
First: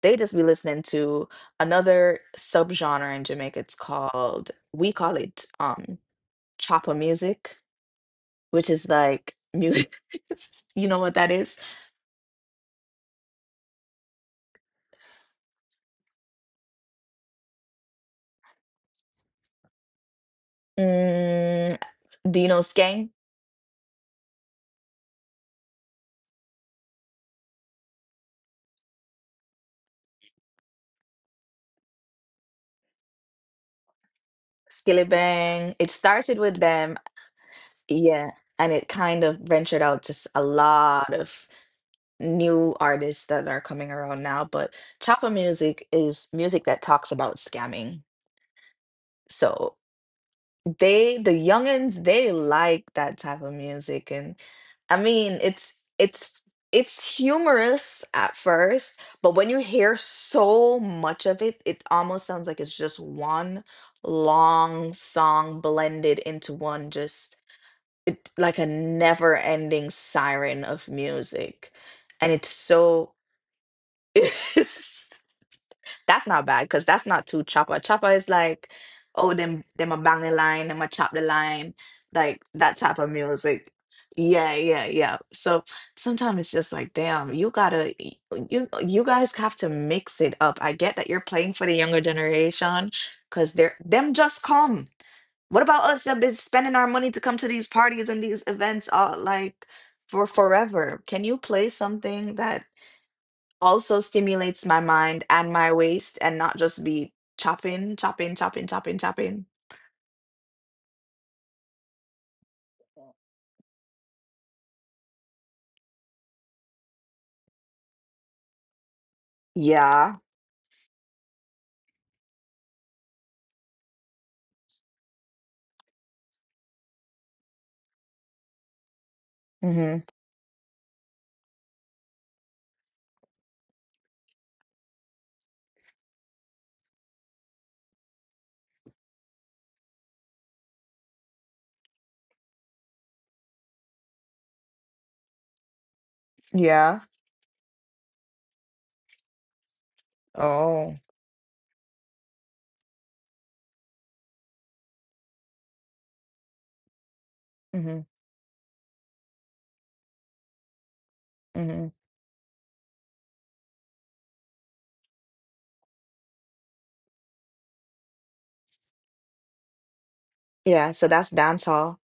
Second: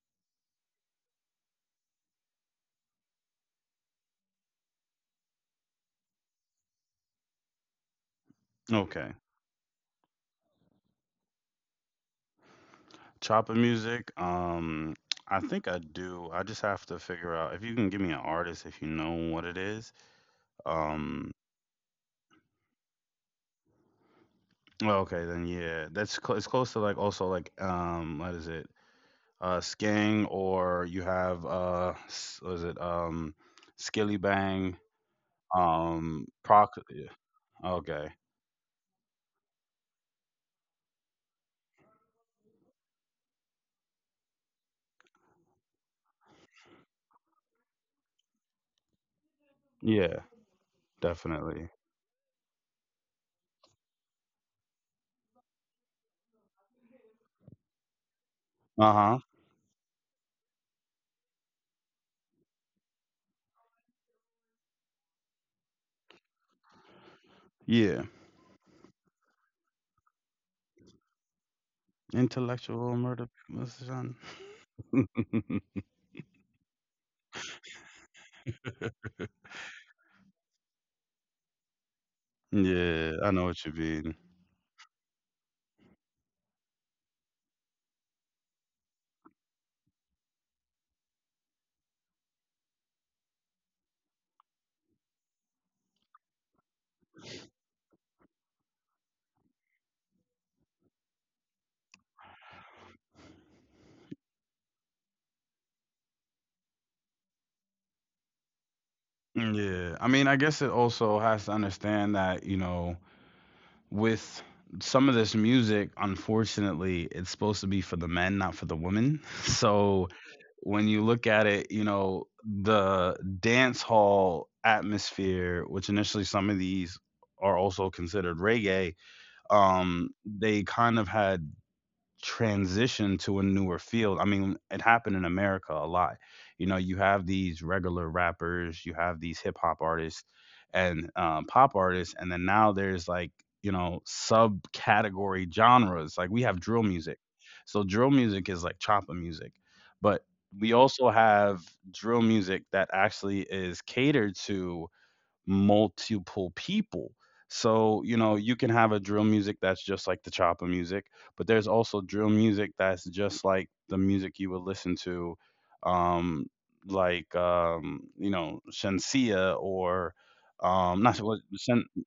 Speaker 1: They just be listening to another subgenre in Jamaica. It's called, we call it chopper music, which is
Speaker 2: Okay.
Speaker 1: like music. you know what that is?
Speaker 2: Chopper music. I think I do. I just have to figure out if you can give me an artist if you know what it is. Um
Speaker 1: Mm, do you know skang?
Speaker 2: Oh, okay, then yeah, that's it's close to, like, also like, what is it, Skang, or you have, what is it, Skilly Bang,
Speaker 1: Skilly bang. It started with
Speaker 2: Proc,
Speaker 1: them.
Speaker 2: yeah, okay.
Speaker 1: Yeah, and it kind of ventured out to a lot of new artists that are coming around now, but chapa music is music that talks about scamming. So
Speaker 2: Yeah,
Speaker 1: they, the
Speaker 2: definitely.
Speaker 1: youngins, they like that type of music, and I mean, it's humorous at
Speaker 2: Uh
Speaker 1: first,
Speaker 2: huh.
Speaker 1: but when you hear so much of it, it almost sounds like it's just one long song blended into one, just
Speaker 2: Yeah,
Speaker 1: it, like a never ending siren of music. And it's
Speaker 2: intellectual
Speaker 1: so,
Speaker 2: murder, what's the genre?
Speaker 1: it's that's not bad because that's not too chopper. Chopper is like, oh them them a bang the line, them a chop the line, like that type of
Speaker 2: Yeah, I know what
Speaker 1: music.
Speaker 2: you mean.
Speaker 1: Yeah, yeah, yeah. So sometimes it's just like, damn, you gotta you guys have to mix it up. I get that you're playing for the younger generation because they're them just come. What about us that been spending our money to come to these parties and these events all like for forever? Can you play something that also stimulates my mind and my waist and not just be chopping, chopping, chopping, chopping, chopping?
Speaker 2: Yeah, I mean, I guess it also has to understand that, with some of this music, unfortunately, it's supposed to be for the men, not for the women. So
Speaker 1: Yeah.
Speaker 2: when you look at it, the dance hall atmosphere, which initially some of these are also considered reggae,
Speaker 1: Mm-hmm.
Speaker 2: um, they kind of had transition to a newer field. I mean, it happened in America a lot. You have these regular rappers, you have these hip hop artists and, pop artists, and then now there's, like, subcategory genres. Like, we have drill
Speaker 1: Yeah.
Speaker 2: music. So drill music is like choppa music, but we
Speaker 1: Oh.
Speaker 2: also have drill music that actually is catered to multiple people.
Speaker 1: Mm-hmm.
Speaker 2: So, you can have a drill music that's just like the chopper music, but there's
Speaker 1: Mm-hmm.
Speaker 2: also drill music that's just like the music you would listen to, um, like, Shensia or,
Speaker 1: Yeah. So
Speaker 2: not,
Speaker 1: that's
Speaker 2: what,
Speaker 1: dance hall.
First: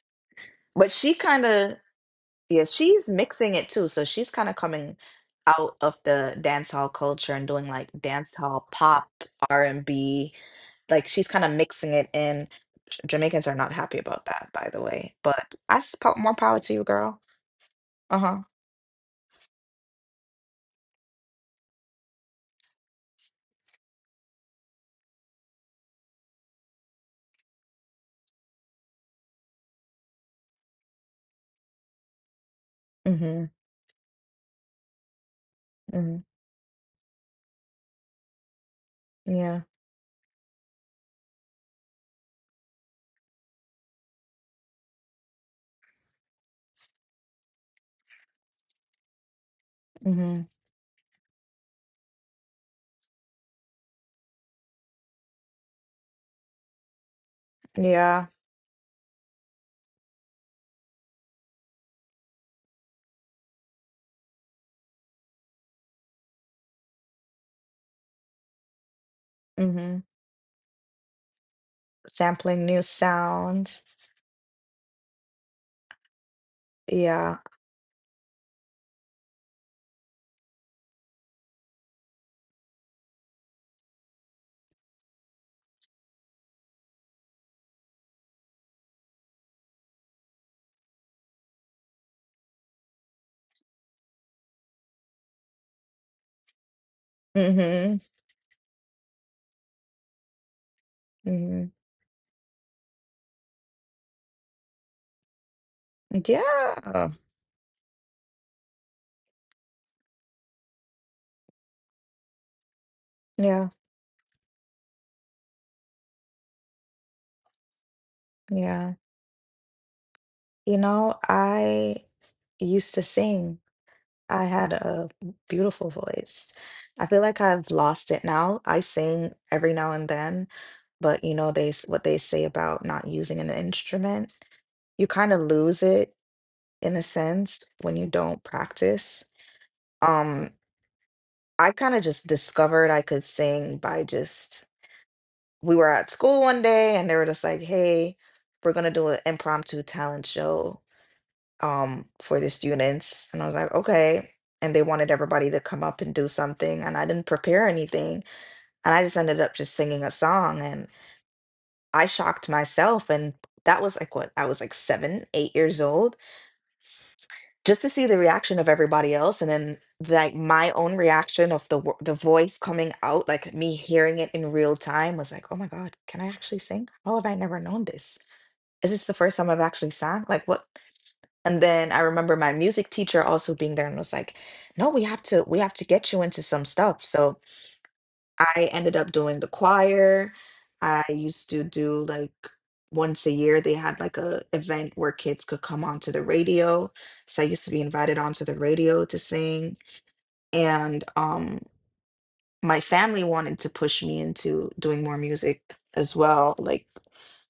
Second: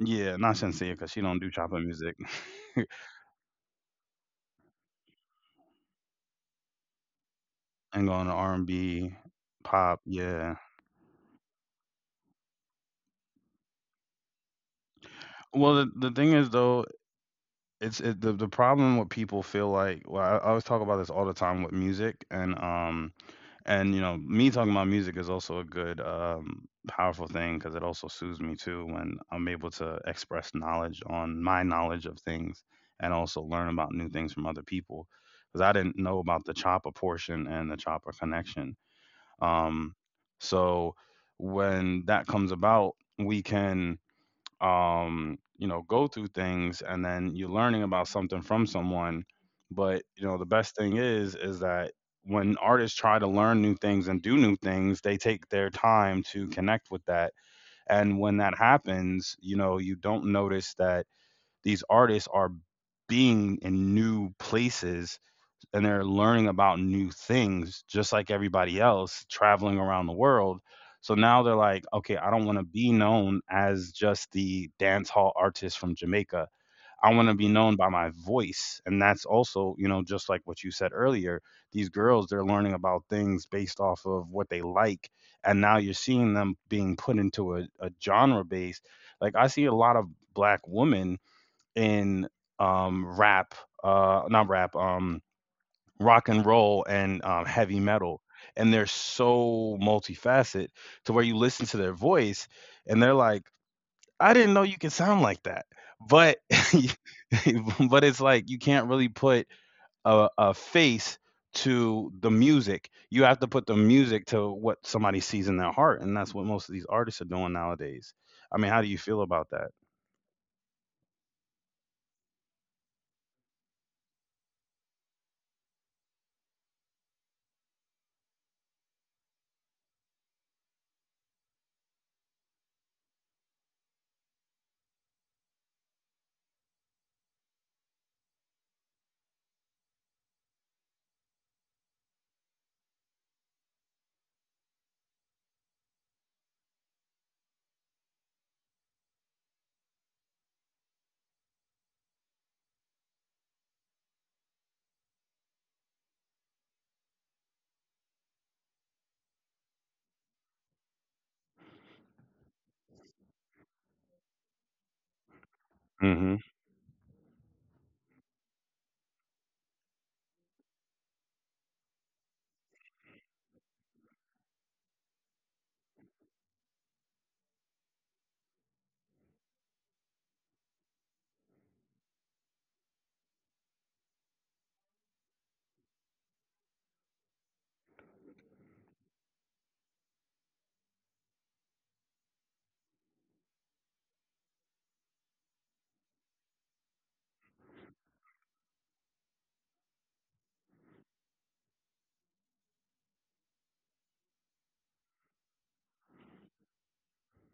Speaker 2: yeah, not Shensia
Speaker 1: But
Speaker 2: because
Speaker 1: she
Speaker 2: she don't
Speaker 1: kind
Speaker 2: do
Speaker 1: of.
Speaker 2: chopper music.
Speaker 1: Yeah, she's mixing it too. So she's kind of coming out of the dance hall culture and doing like
Speaker 2: And going to
Speaker 1: dance hall pop,
Speaker 2: R&B, pop,
Speaker 1: R&B.
Speaker 2: yeah.
Speaker 1: Like she's kind of mixing it in. Jamaicans are not happy about that, by the way. But
Speaker 2: Well, the thing
Speaker 1: more
Speaker 2: is,
Speaker 1: power to you,
Speaker 2: though,
Speaker 1: girl.
Speaker 2: the
Speaker 1: Uh-huh.
Speaker 2: the problem what people feel like. Well, I always talk about this all the time with music, and, and, me talking about music is also a good, powerful thing because it also soothes me too when I'm able to express knowledge on my knowledge of things and also
Speaker 1: Mm-hmm.
Speaker 2: learn about new things from other people. Because I didn't
Speaker 1: Mm-hmm.
Speaker 2: know about the chopper portion and the chopper connection.
Speaker 1: Yeah.
Speaker 2: Um, so when that comes about, we can, go through things and then you're learning about something from someone. But, the
Speaker 1: Mm-hmm.
Speaker 2: best thing is that when artists try to learn new things and do new things, they take their time to connect with that. And
Speaker 1: Yeah.
Speaker 2: when that happens, you don't notice that these artists are being in new places and they're learning about new things just like everybody else traveling
Speaker 1: Mm-hmm.
Speaker 2: around the world. So now they're like, okay, I don't want to
Speaker 1: Sampling new
Speaker 2: be known
Speaker 1: sounds.
Speaker 2: as just the dance hall artist from Jamaica. I want to
Speaker 1: Yeah.
Speaker 2: be known by my voice. And that's also, just like what you said earlier, these girls, they're learning about things based off of what they like. And now you're seeing them being put into a genre base. Like I see a lot of black women in rap, not rap, rock and roll and heavy
Speaker 1: Mm-hmm.
Speaker 2: metal, and they're so multifaceted to where you listen
Speaker 1: Mm-hmm.
Speaker 2: to their voice and they're like, "I didn't know you could sound like that." But
Speaker 1: Yeah.
Speaker 2: but it's like, you can't really put a face to the music. You have to put the
Speaker 1: Yeah.
Speaker 2: music to what somebody sees in their heart, and that's what most of these artists are doing nowadays. I mean, how do you
Speaker 1: Yeah.
Speaker 2: feel about that?
Speaker 1: You know, I used to sing. I had a beautiful voice. I feel like I've lost it now. I sing every now and then, but you know what they say about not using an instrument. You kind of lose it in a sense when you don't practice. Um, I kind of just discovered I could sing by just, we were at school one day and they were just like, "Hey, we're gonna do an impromptu talent show," for the students, and I was like, okay, and they wanted everybody to come up and do something, and I didn't prepare anything, and I just ended up just singing a song, and I shocked myself. And that was like, what, I was like 7 8 years old,
Speaker 2: Hmm.
Speaker 1: just to see the reaction of everybody else. And then like my own reaction of the the voice coming out, like me hearing it in real time, was like, oh my God, can I actually sing? How have I never known this? Is this the first time I've actually sang? Like, what? And then I remember my music teacher also being there and was like, "No, we have to get you into some stuff." So I ended up doing the choir. I used to do, like, once a year they had like a event where kids could come onto the radio. So I used to be invited onto the radio to sing. And my family wanted to push me into doing more music as well. Like,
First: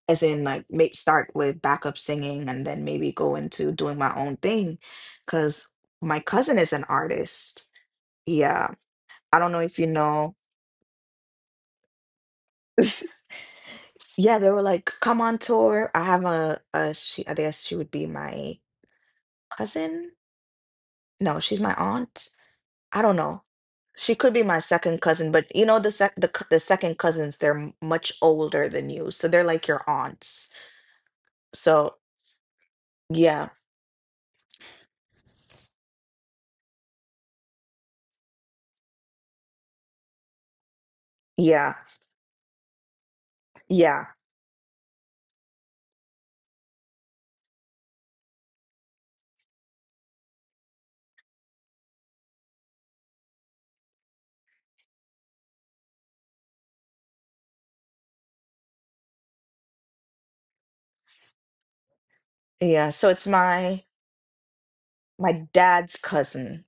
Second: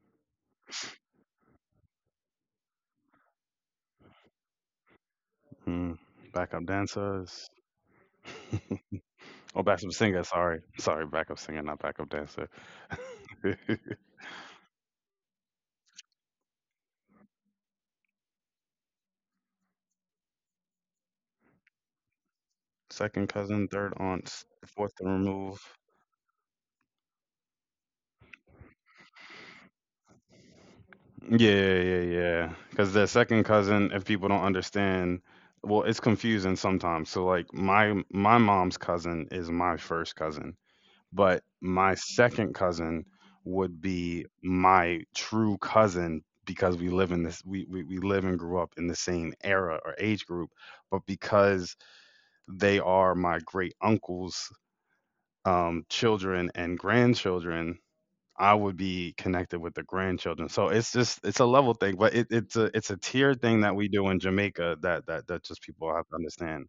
Speaker 1: as in, like, may start with backup singing and then maybe go into doing my own thing because
Speaker 2: Mm.
Speaker 1: my cousin
Speaker 2: Backup
Speaker 1: is an
Speaker 2: dancers.
Speaker 1: artist. Yeah, I don't know
Speaker 2: Oh,
Speaker 1: if you
Speaker 2: backup singer,
Speaker 1: know.
Speaker 2: sorry, backup singer, not backup dancer.
Speaker 1: Yeah, they were like, come on tour. I have a she, I guess she would be my cousin. No, she's my aunt. I don't
Speaker 2: Second
Speaker 1: know.
Speaker 2: cousin, third
Speaker 1: She could be
Speaker 2: aunts,
Speaker 1: my
Speaker 2: fourth
Speaker 1: second
Speaker 2: to
Speaker 1: cousin, but
Speaker 2: remove.
Speaker 1: you know the the second cousins, they're much older than you, so they're like your aunts.
Speaker 2: Yeah,
Speaker 1: So
Speaker 2: yeah, yeah. Because the second
Speaker 1: yeah,
Speaker 2: cousin, if people don't understand, well, it's confusing sometimes. So like my mom's cousin is my first cousin, but
Speaker 1: yeah,
Speaker 2: my second cousin would
Speaker 1: yeah,
Speaker 2: be my true cousin because we live in this we live and grew up in the same era or age group, but because they are my great uncle's children and grandchildren, I would be connected with the grandchildren. So it's just it's a level thing, but it, it's a it's
Speaker 1: yeah.
Speaker 2: a
Speaker 1: So it's
Speaker 2: tier thing that
Speaker 1: my
Speaker 2: we do in Jamaica that
Speaker 1: my
Speaker 2: just people
Speaker 1: dad's
Speaker 2: have to
Speaker 1: cousin.
Speaker 2: understand.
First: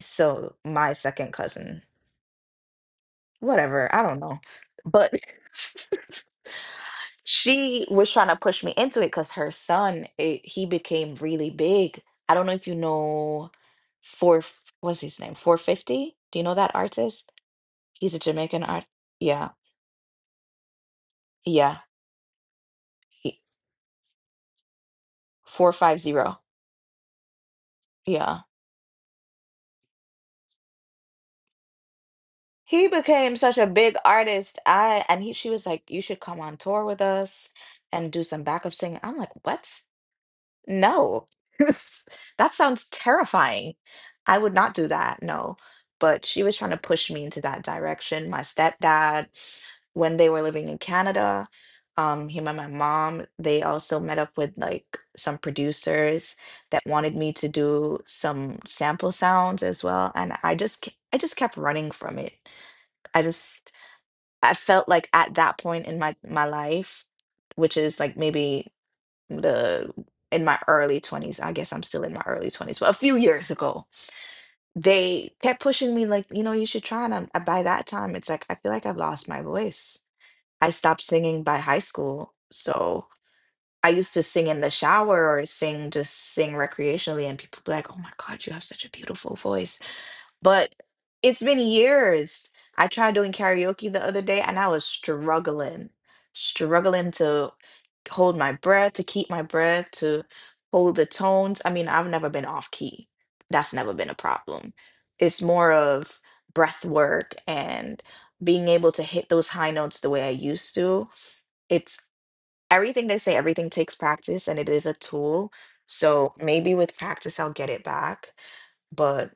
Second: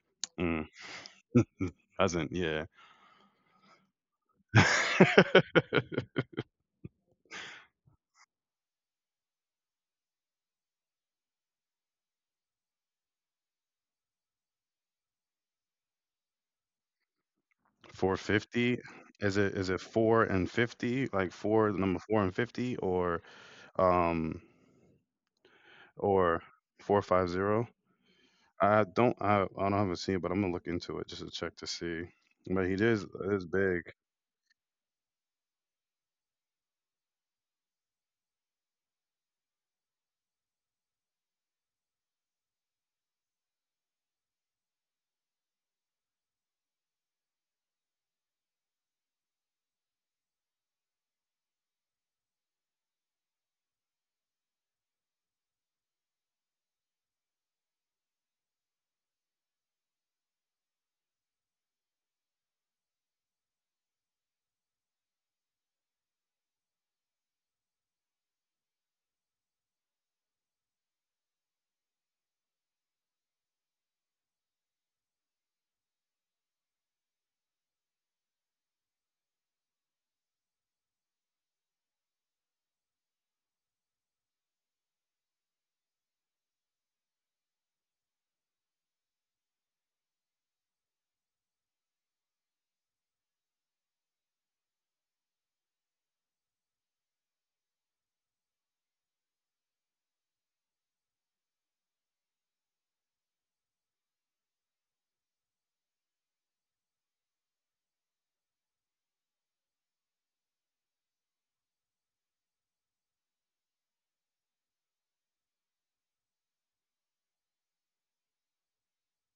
Speaker 1: So
Speaker 2: Mm,
Speaker 1: my second cousin,
Speaker 2: doesn't yeah.
Speaker 1: whatever, I don't know. But she was trying to push me into it because her son, he became really big. I don't know if you know, four, what's his name? 450? Do you know that artist? He's a Jamaican
Speaker 2: 450,
Speaker 1: art. Yeah.
Speaker 2: is it 4 and 50, like 4
Speaker 1: Yeah.
Speaker 2: number 4 and 50,
Speaker 1: He,
Speaker 2: um
Speaker 1: 450.
Speaker 2: or 450?
Speaker 1: Yeah.
Speaker 2: I don't have a scene, but I'm gonna look into it just to check to see. But he
Speaker 1: He
Speaker 2: is
Speaker 1: became
Speaker 2: is
Speaker 1: such a
Speaker 2: big.
Speaker 1: big artist. I and he She was like, you should come on tour with us and do some backup singing. I'm like, what? No. That sounds terrifying. I would not do that, no. But she was trying to push me into that direction. My stepdad, when they were living in Canada, him and my mom, they also met up with like some producers that wanted me to do some sample sounds as well. And I just kept running from it. I just I felt like at that point in my life, which is like maybe the in my early 20s. I guess I'm still in my early 20s, but a few years ago, they kept pushing me like, you know, you should try, and by that time it's like, I feel like I've lost my voice. I stopped singing by high school. So I used to sing in the shower or sing, just sing recreationally, and people be like, "Oh my God, you have such a beautiful voice." But it's been years. I tried doing karaoke the other day, and I was struggling, struggling to hold my breath, to keep my breath, to hold the tones. I mean, I've never been off key. That's never been a problem. It's more of breath work and being able to hit those high notes the way I used to. It's, everything they say, everything takes practice, and it is a tool. So maybe with practice, I'll get it back. But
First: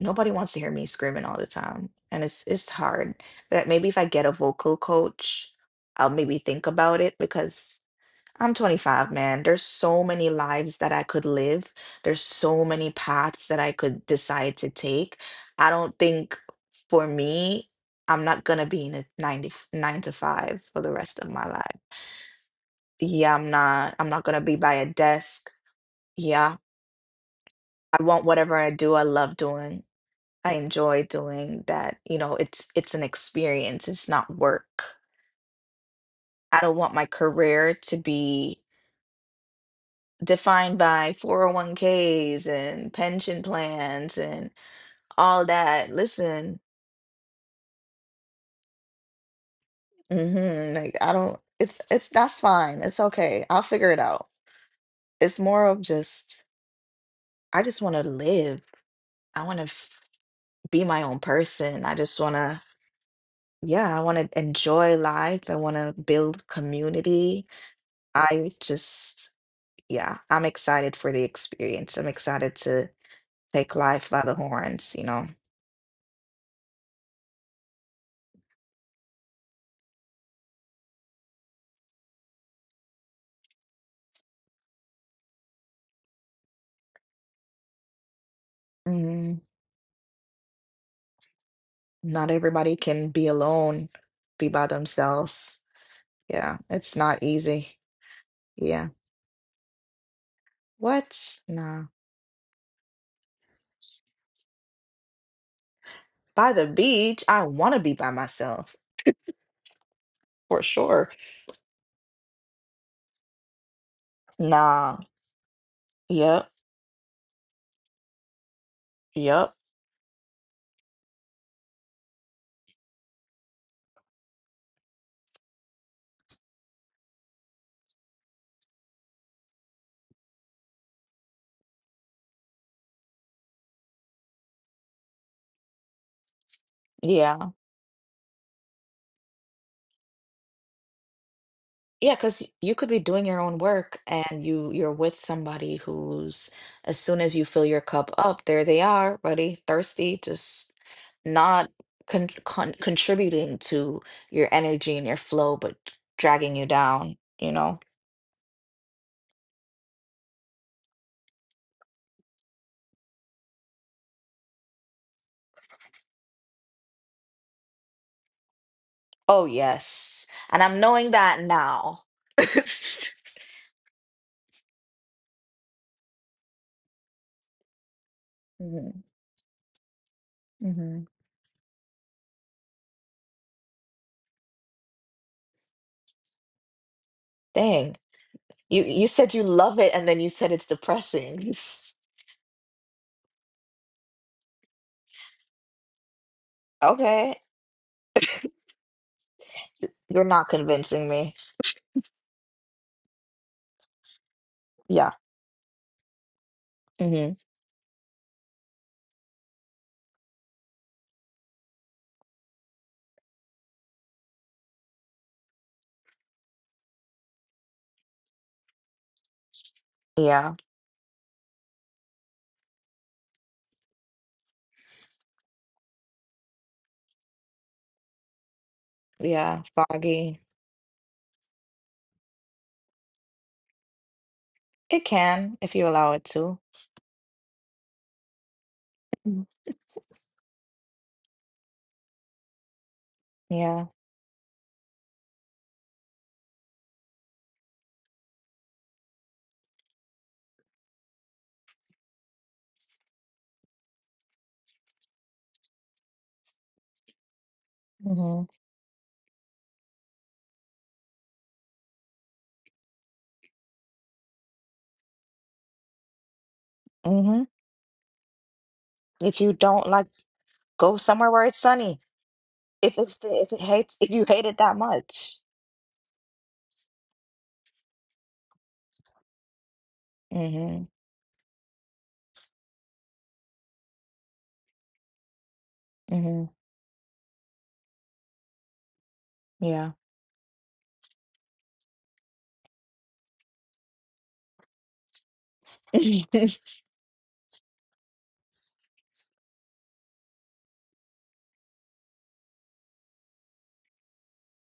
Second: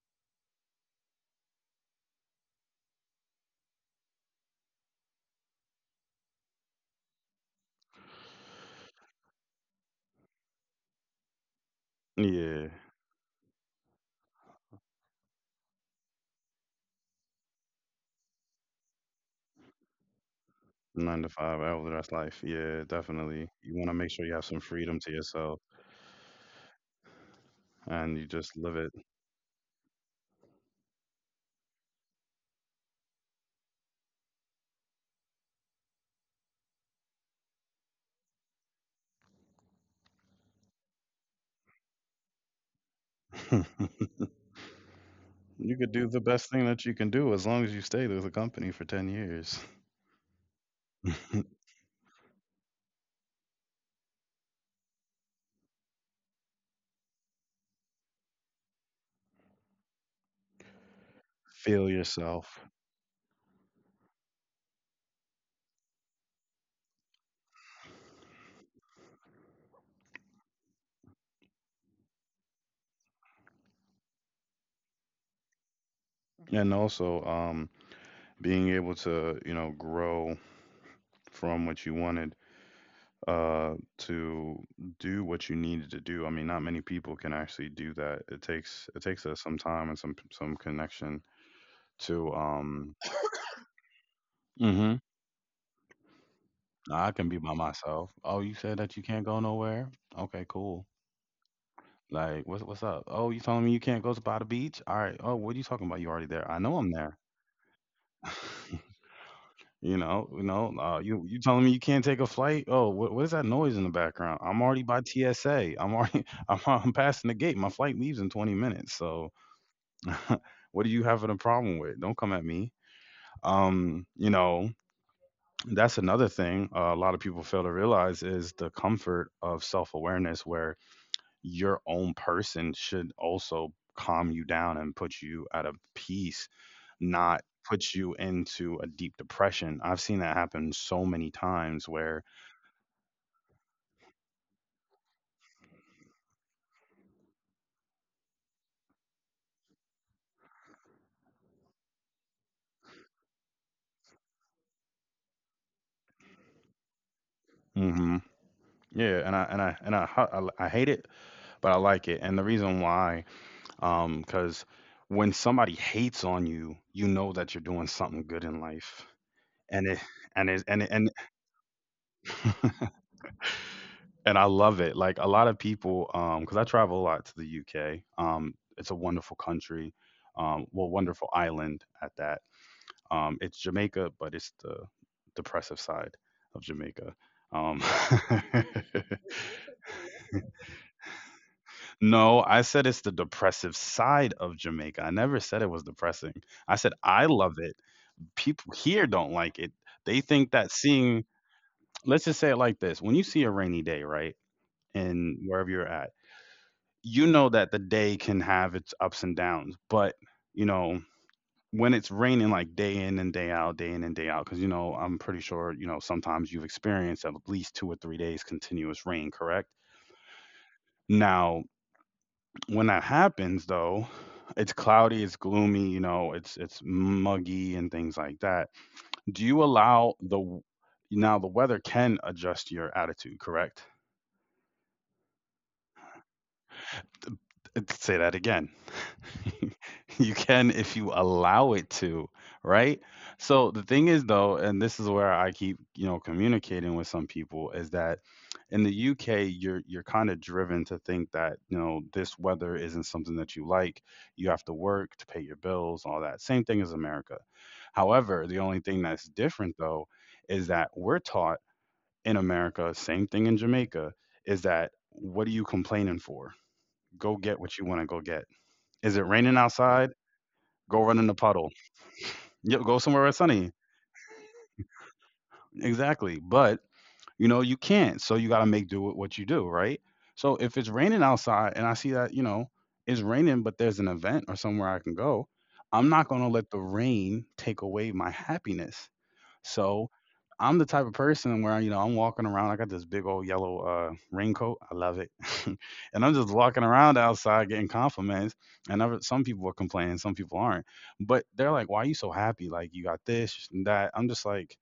Speaker 1: nobody wants to hear me screaming all the time. And it's hard. But maybe if I get a vocal coach, I'll maybe think about it, because I'm 25, man. There's so many lives that I could live. There's so
Speaker 2: Yeah.
Speaker 1: many paths that I could decide to take. I don't think, for me, I'm not gonna be in a 99 to five for the
Speaker 2: Nine
Speaker 1: rest
Speaker 2: to
Speaker 1: of my
Speaker 2: five
Speaker 1: life.
Speaker 2: hour, that's life. Yeah,
Speaker 1: Yeah,
Speaker 2: definitely.
Speaker 1: I'm
Speaker 2: You want to
Speaker 1: not I'm
Speaker 2: make sure
Speaker 1: not
Speaker 2: you
Speaker 1: gonna
Speaker 2: have
Speaker 1: be
Speaker 2: some
Speaker 1: by a
Speaker 2: freedom to
Speaker 1: desk.
Speaker 2: yourself
Speaker 1: Yeah. I
Speaker 2: and you
Speaker 1: want
Speaker 2: just
Speaker 1: whatever I
Speaker 2: live
Speaker 1: do, I love doing. I enjoy doing that. You know, it's an experience. It's not work. I don't want my career to be defined by 401ks and pension
Speaker 2: it.
Speaker 1: plans and all
Speaker 2: You
Speaker 1: that.
Speaker 2: could do the best
Speaker 1: Listen,
Speaker 2: thing that you can do as long as you stay with the company for 10 years.
Speaker 1: hmm, like, I don't it's that's fine. It's okay. I'll figure it out. It's more of just, I just want to live. I want to be my own person.
Speaker 2: Feel
Speaker 1: I just want to.
Speaker 2: yourself.
Speaker 1: Yeah, I want to enjoy life. I want to build community. I just, yeah, I'm excited for the experience. I'm excited to take life by the horns, you know.
Speaker 2: And also, being able to, you know, grow from what you wanted uh to do what you needed to do. I mean, not many people can actually do that. It takes
Speaker 1: Mm,
Speaker 2: us some time and some connection
Speaker 1: Not
Speaker 2: to
Speaker 1: everybody can be alone, be by
Speaker 2: Mhm.
Speaker 1: themselves. Yeah, it's
Speaker 2: Nah, I
Speaker 1: not
Speaker 2: can be by
Speaker 1: easy.
Speaker 2: myself. Oh, you said
Speaker 1: Yeah.
Speaker 2: that you can't go nowhere? Okay, cool.
Speaker 1: What? Nah.
Speaker 2: Like, what's up? Oh, you telling me you can't go to by the beach? All right. Oh, what are you talking about? You already there.
Speaker 1: By
Speaker 2: I
Speaker 1: the
Speaker 2: know I'm there.
Speaker 1: beach, I want to be by myself
Speaker 2: You know, you
Speaker 1: for
Speaker 2: know,
Speaker 1: sure.
Speaker 2: you you telling me you can't take a flight? Oh, what is that noise in the background? I'm already
Speaker 1: Nah.
Speaker 2: by TSA. I'm already
Speaker 1: Yep.
Speaker 2: I'm passing the gate. My flight leaves in 20 minutes. So,
Speaker 1: Yep.
Speaker 2: what are you having a problem with? Don't come at me. You know, that's another thing a lot of people fail to realize is the comfort of self-awareness where your own person should also calm you down and put you at a peace, not
Speaker 1: Yeah.
Speaker 2: put you into a deep depression. I've seen that happen so many times
Speaker 1: Yeah,
Speaker 2: where.
Speaker 1: because you could be doing your own work, and you're with somebody who's, as soon as you fill your cup up, there they are, ready, thirsty, just not contributing to your energy and your flow, but dragging you down, you know?
Speaker 2: Hmm, yeah, and I and I and I, hu- I hate it, but I like it. And the reason why cuz when somebody hates on you, you know that you're doing something good in life.
Speaker 1: Oh,
Speaker 2: And it
Speaker 1: yes.
Speaker 2: and
Speaker 1: And
Speaker 2: it
Speaker 1: I'm
Speaker 2: and it,
Speaker 1: knowing
Speaker 2: and
Speaker 1: that now.
Speaker 2: and I love it. Like a lot of people, because I travel a lot to the UK. It's a
Speaker 1: Hmm.
Speaker 2: wonderful country, well,
Speaker 1: Hmm.
Speaker 2: wonderful island at that. It's Jamaica, but it's the depressive side of Jamaica. Um,
Speaker 1: Dang. You said you love it and then you said it's depressing.
Speaker 2: no, I said it's the depressive side of Jamaica. I never said it was depressing. I said I
Speaker 1: Okay.
Speaker 2: love it. People here don't like it. They
Speaker 1: You're
Speaker 2: think
Speaker 1: not
Speaker 2: that
Speaker 1: convincing
Speaker 2: seeing,
Speaker 1: me.
Speaker 2: let's just say it like this: when you see a rainy day, right,
Speaker 1: Yeah.
Speaker 2: and wherever you're at,
Speaker 1: Hmm.
Speaker 2: you know that the day can have its ups and downs, but you know, when it's raining like day in and day out, day in and day out, because you know, I'm pretty sure, you know, sometimes you've experienced at least 2 or 3 days continuous rain, correct?
Speaker 1: Yeah.
Speaker 2: Now, when that happens though, it's cloudy, it's gloomy, you know, it's muggy and things like that. Do you
Speaker 1: Yeah,
Speaker 2: allow the
Speaker 1: foggy.
Speaker 2: now the weather can adjust your attitude, correct?
Speaker 1: It can if you allow it to.
Speaker 2: Say that again.
Speaker 1: Mhm.
Speaker 2: You can if you allow it to, right? So the
Speaker 1: Yeah.
Speaker 2: thing is though, and this is where I keep, you know, communicating with some people is that in the UK you're kind of driven to think that, you know, this weather isn't something that you like. You have to work to pay your bills, all that. Same thing as America.
Speaker 1: Hmm.
Speaker 2: However, the only thing that's different though is that we're taught in America, same thing in Jamaica, is that what are you complaining for? Go
Speaker 1: Hmm.
Speaker 2: get what you want to go get. Is it
Speaker 1: If
Speaker 2: raining
Speaker 1: you don't
Speaker 2: outside?
Speaker 1: like, go
Speaker 2: Go run in
Speaker 1: somewhere
Speaker 2: the
Speaker 1: where it's
Speaker 2: puddle.
Speaker 1: sunny.
Speaker 2: Yeah, go somewhere
Speaker 1: If
Speaker 2: where
Speaker 1: the,
Speaker 2: it's
Speaker 1: if it
Speaker 2: sunny.
Speaker 1: hates, If you hate it that much.
Speaker 2: Exactly. But you know you can't, so you got to make do with what you do, right? So if
Speaker 1: Hmm.
Speaker 2: it's raining outside and I see that, you know, it's raining, but there's an event or somewhere I can go, I'm not gonna
Speaker 1: Hmm.
Speaker 2: let the rain take away my happiness.
Speaker 1: Yeah.
Speaker 2: So I'm the type of person where, you know, I'm walking around. I got this big old yellow raincoat. I love it, and I'm just walking around outside getting compliments. And other, some people are complaining, some people aren't. But they're like, "Why are you so happy? Like you got this and that." I'm just like,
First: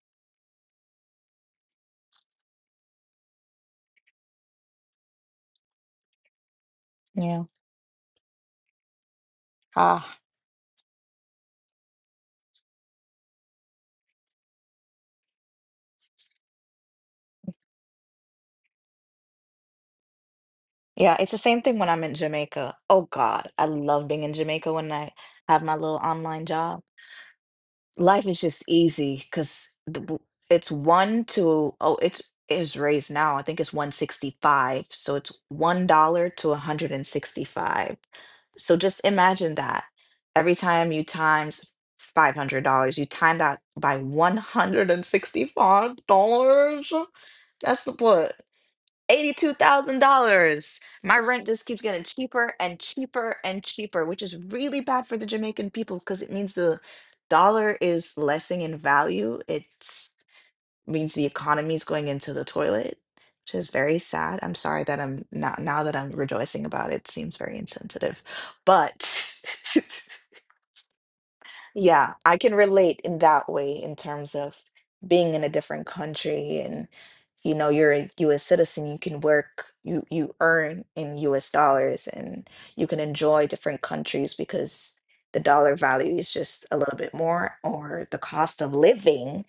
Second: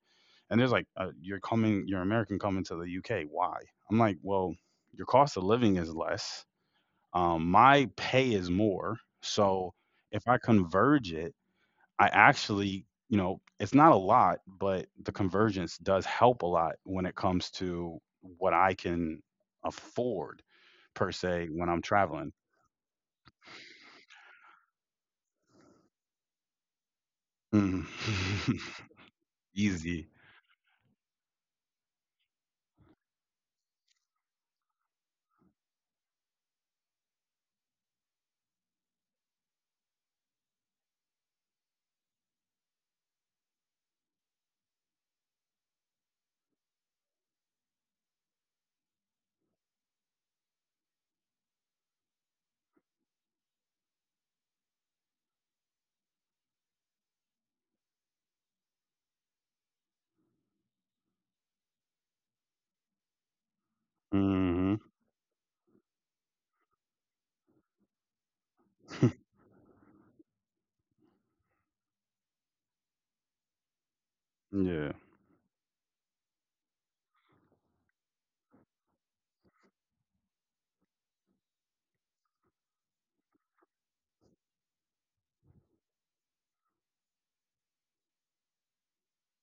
Speaker 2: and there's like, "You're coming. You're American coming to the UK. Why?" I'm like, "Well, your cost of living is less.
Speaker 1: Yeah.
Speaker 2: My pay is more. So
Speaker 1: Ah.
Speaker 2: if I converge it." I actually, you know, it's not a lot, but the convergence does help a lot when it comes to what I can afford per
Speaker 1: Yeah. It's the
Speaker 2: se
Speaker 1: same
Speaker 2: when
Speaker 1: thing
Speaker 2: I'm
Speaker 1: when I'm in
Speaker 2: traveling.
Speaker 1: Jamaica. Oh God, I love being in Jamaica when I have my little online job.
Speaker 2: Mm.
Speaker 1: Life is just easy because
Speaker 2: Easy.
Speaker 1: it's one to, oh, it's is raised now, I think, it's 165. So it's $1 to 165. So just imagine that every time you times $500, you time that by $165. That's the point. $82,000. My rent just keeps getting cheaper and cheaper and cheaper, which is really bad for the Jamaican people because it means the dollar is lessing in value. It means the economy is going into the toilet, which is very sad. I'm sorry
Speaker 2: Hmm.
Speaker 1: that I'm not, now that I'm rejoicing about it, seems very insensitive. But yeah, I can relate in that way in terms of
Speaker 2: Yeah,
Speaker 1: being in a different country, and you know you're a US citizen, you can work, you earn in US dollars, and you can enjoy different countries because the dollar value is just a little bit more, or the cost of living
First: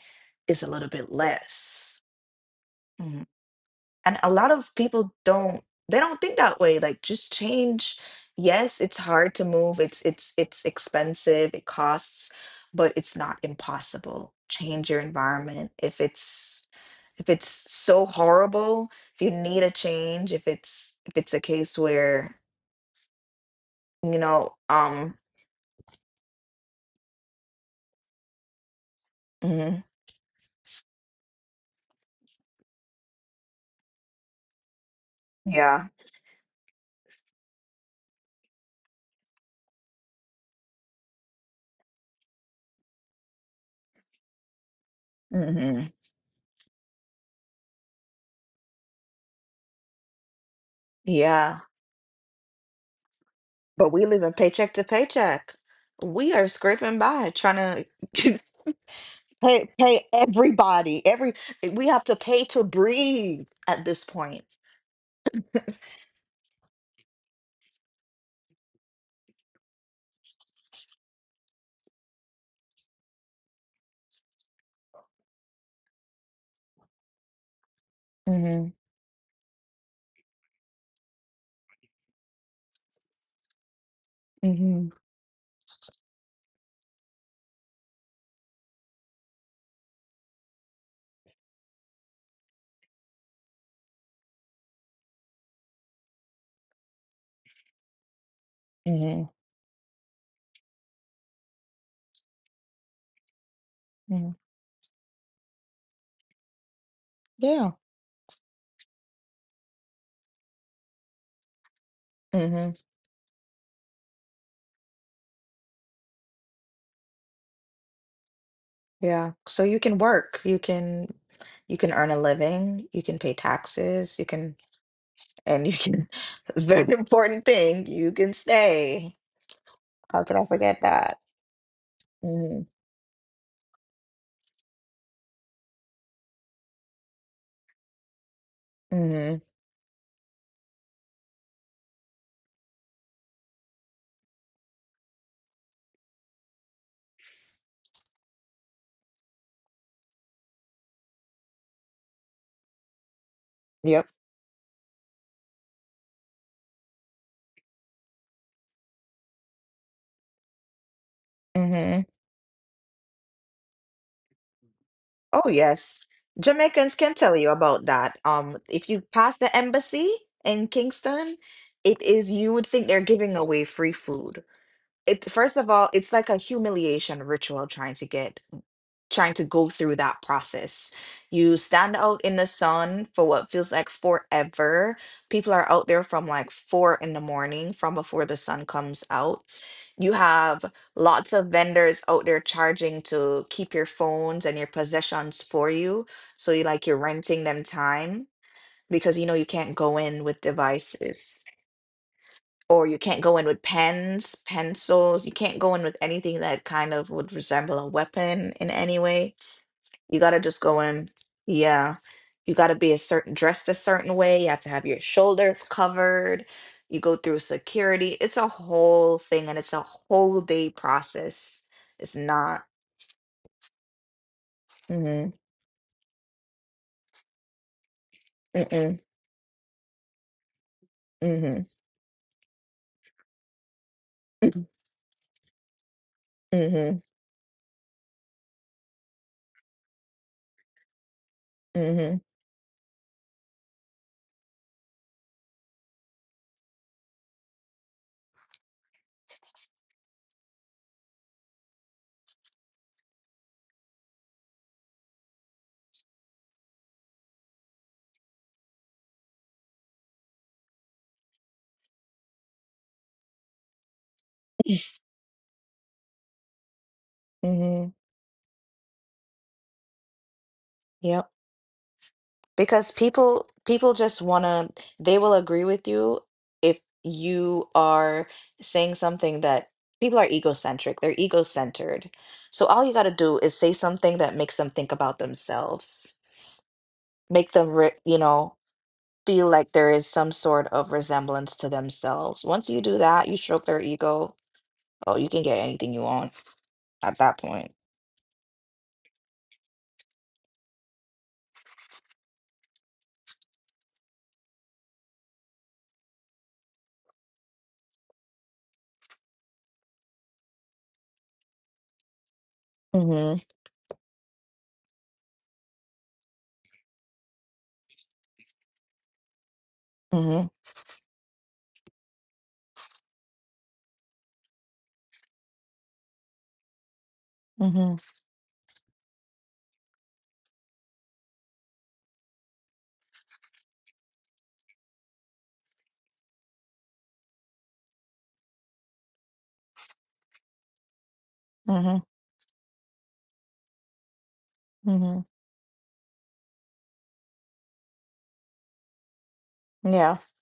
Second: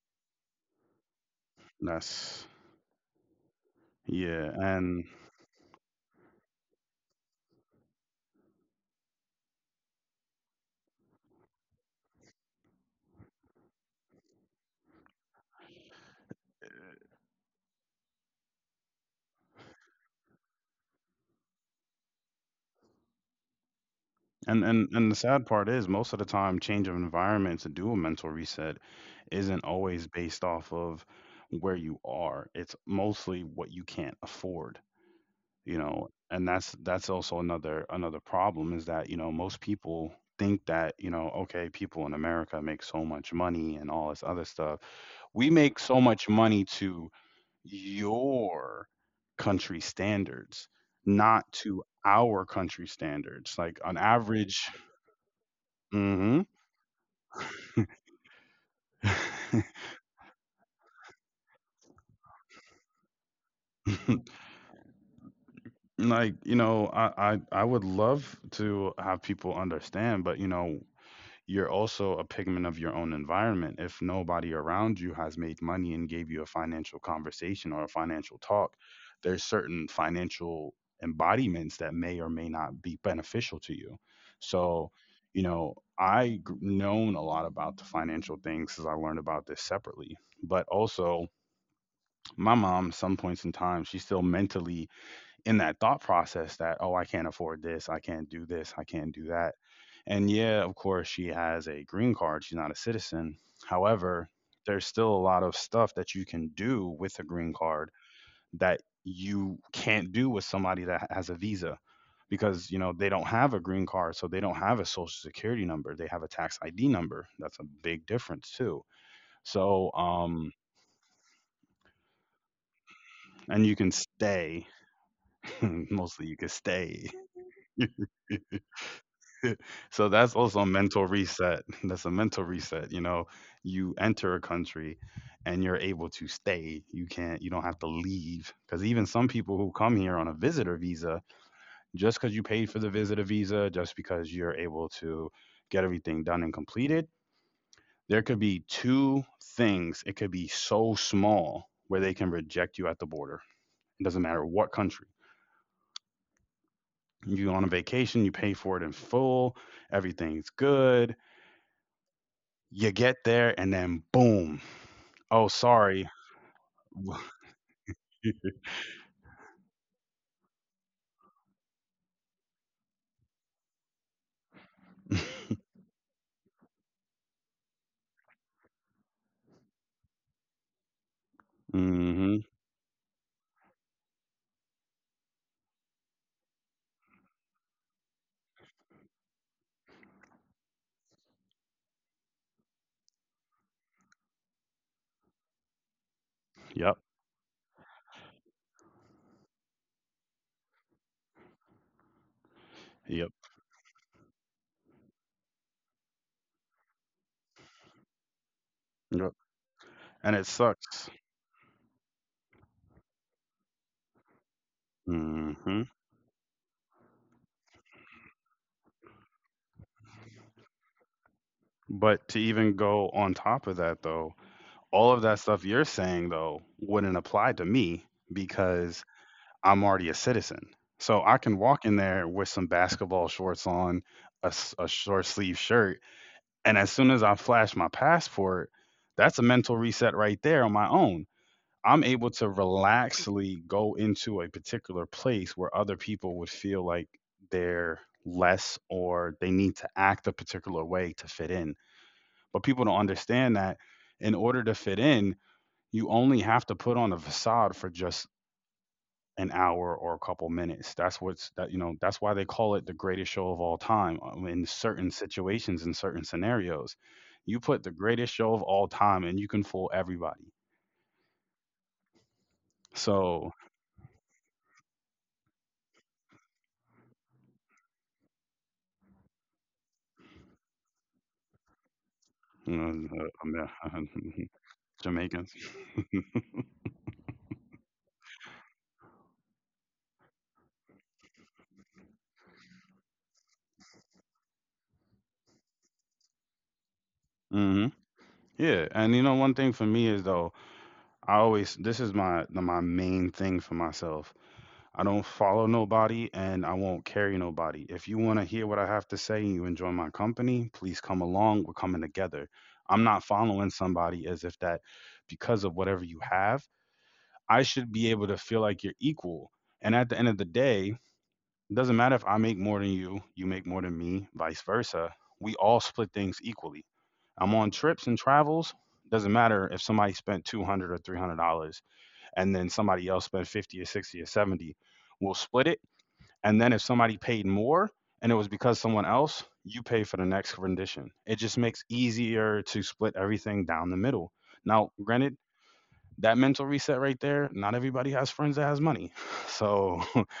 Speaker 1: is a little bit less.
Speaker 2: that's
Speaker 1: Mm-hmm. And a
Speaker 2: yeah,
Speaker 1: lot of
Speaker 2: and
Speaker 1: people don't they don't think that way. Like, just change. Yes, it's hard to move, it's expensive, it costs, but it's not impossible. Change your environment if it's, if it's so horrible, if you need a change, if it's a case where, you know,
Speaker 2: and the sad part is most of the time, change of environment to do a mental reset isn't
Speaker 1: mhm,
Speaker 2: always based off of where you are. It's mostly what you can't afford. You
Speaker 1: yeah,
Speaker 2: know, and that's also another problem is that, you know, most people think that, you know, okay, people in America make so much money and all this other stuff. We make
Speaker 1: hmm,
Speaker 2: so much money to your country standards, not
Speaker 1: yeah.
Speaker 2: to our country standards, like
Speaker 1: But
Speaker 2: on
Speaker 1: we live in
Speaker 2: average.
Speaker 1: paycheck to paycheck. We
Speaker 2: Hmm.
Speaker 1: are scraping by, trying to pay, pay everybody. Every we have to pay to breathe at this point.
Speaker 2: Like, you know, I would love to have people understand, but you know, you're also a pigment of your own environment. If nobody around you has made money and gave you a financial conversation or a financial
Speaker 1: hmm
Speaker 2: talk, there's certain financial embodiments that may or may not be beneficial to you.
Speaker 1: hmm
Speaker 2: So, you know, I known a lot about the financial things because I learned about this separately. But also, my mom, some points in time, she still mentally in that thought process that, oh, I can't afford this, I can't do this, I can't do
Speaker 1: hmm
Speaker 2: that. And yeah, of course, she has a green card, she's not a citizen. However,
Speaker 1: hmm
Speaker 2: there's still a lot of stuff that you can do with a green
Speaker 1: Yeah.
Speaker 2: card that you can't do with somebody that has a visa, because
Speaker 1: hmm
Speaker 2: you know, they don't have a green card, so they don't have a social security number, they have a tax ID number. That's a big difference too.
Speaker 1: Yeah. So you
Speaker 2: So
Speaker 1: can work. You can earn a living. You can pay
Speaker 2: and you can
Speaker 1: taxes. You can
Speaker 2: stay.
Speaker 1: and you can.
Speaker 2: Mostly you can
Speaker 1: Very
Speaker 2: stay.
Speaker 1: important thing. You can stay.
Speaker 2: So
Speaker 1: How
Speaker 2: that's
Speaker 1: could I
Speaker 2: also a
Speaker 1: forget
Speaker 2: mental
Speaker 1: that?
Speaker 2: reset. That's a mental
Speaker 1: hmm
Speaker 2: reset. You know, you enter a country and you're able to stay. You can't, you don't have to leave. Because even some
Speaker 1: hmm
Speaker 2: people who come here on a visitor visa, just because you paid for the visitor visa, just because you're able to get everything done and completed, there could be two things. It could be so small where they can reject you at the border. It
Speaker 1: Yep.
Speaker 2: doesn't matter what country. You go on a vacation, you pay for it in full, everything's good,
Speaker 1: hmm
Speaker 2: you get there, and then boom. Oh,
Speaker 1: Oh, yes.
Speaker 2: sorry.
Speaker 1: Jamaicans can tell you about that. If you pass the embassy in Kingston, it is you would think they're giving away free food. It first of all, it's like a humiliation ritual trying to go through that process. You stand out in
Speaker 2: Hmm.
Speaker 1: the sun for what feels like forever. People are out there from like four in the morning, from before the sun comes out. You have lots of vendors out there charging to keep your phones and your possessions for you. So you like
Speaker 2: Yep.
Speaker 1: you're renting them time because you know you can't go in with devices or you can't
Speaker 2: Yep.
Speaker 1: go in with pens, pencils, you can't go in with anything that kind of would resemble a weapon in any
Speaker 2: Yep.
Speaker 1: way you
Speaker 2: And
Speaker 1: got to
Speaker 2: it
Speaker 1: just go
Speaker 2: sucks.
Speaker 1: in. Yeah. You got to be a certain dressed a certain way. You have to have your shoulders
Speaker 2: Hmm.
Speaker 1: covered. You go through security. It's a whole thing and it's a whole day process. It's
Speaker 2: But to
Speaker 1: not.
Speaker 2: even go on top of that, though, all of
Speaker 1: Mm-hmm.
Speaker 2: that stuff you're saying, though, wouldn't apply to me
Speaker 1: Mm-mm.
Speaker 2: because I'm already a citizen. So I can
Speaker 1: Mm-hmm.
Speaker 2: walk in there with some basketball shorts on, a,
Speaker 1: Mm-hmm.
Speaker 2: s- a short sleeve shirt. And as
Speaker 1: Mm-hmm.
Speaker 2: soon as I flash my passport, that's a mental reset right there on my own. I'm
Speaker 1: Mm-hmm.
Speaker 2: able to relaxly go into a particular place where other people would feel like they're less or they need to act a particular way to fit in. But people don't understand that in order to fit in, you only have to put on a facade for just an hour or a couple minutes. That's what's that, you know, that's why they call it the greatest show of all time, in certain situations, in certain scenarios. You put
Speaker 1: Mm-hmm.
Speaker 2: the greatest show of all time and you can fool everybody.
Speaker 1: Yep. Because people
Speaker 2: So.
Speaker 1: people just want to they will agree with you if you are saying something that people are egocentric, they're ego-centered, so all you got
Speaker 2: Mm,
Speaker 1: to do is say something that makes them think about
Speaker 2: Jamaicans.
Speaker 1: themselves, make them you know feel like there is some sort of resemblance to themselves. Once you do that, you stroke their ego. Oh, you can get anything you want at that point.
Speaker 2: Hmm. Yeah, and you know, one thing for me is though, I always, this is my my main thing for myself. I don't follow nobody and I won't carry nobody. If you want to hear what I have to say and you enjoy my company, please come along. We're coming together. I'm not
Speaker 1: Mm-hmm.
Speaker 2: following somebody as if that because of whatever you have, I should be able to feel like you're equal. And at the end of the
Speaker 1: Mm-hmm.
Speaker 2: day, doesn't matter if I make more than you, you make more than me, vice versa. We all split things equally. I'm on
Speaker 1: Mm-hmm.
Speaker 2: trips and travels. Doesn't matter if somebody spent two hundred or three hundred dollars, and then somebody else spent 50 or 60 or 70. We'll split it, and then if somebody paid more and it was because someone else, you pay for the next rendition. It just makes
Speaker 1: Mm-hmm.
Speaker 2: easier to split everything down the middle. Now,
Speaker 1: Mm-hmm.
Speaker 2: granted, that mental reset right there, not everybody has friends that has money, so
Speaker 1: Yeah.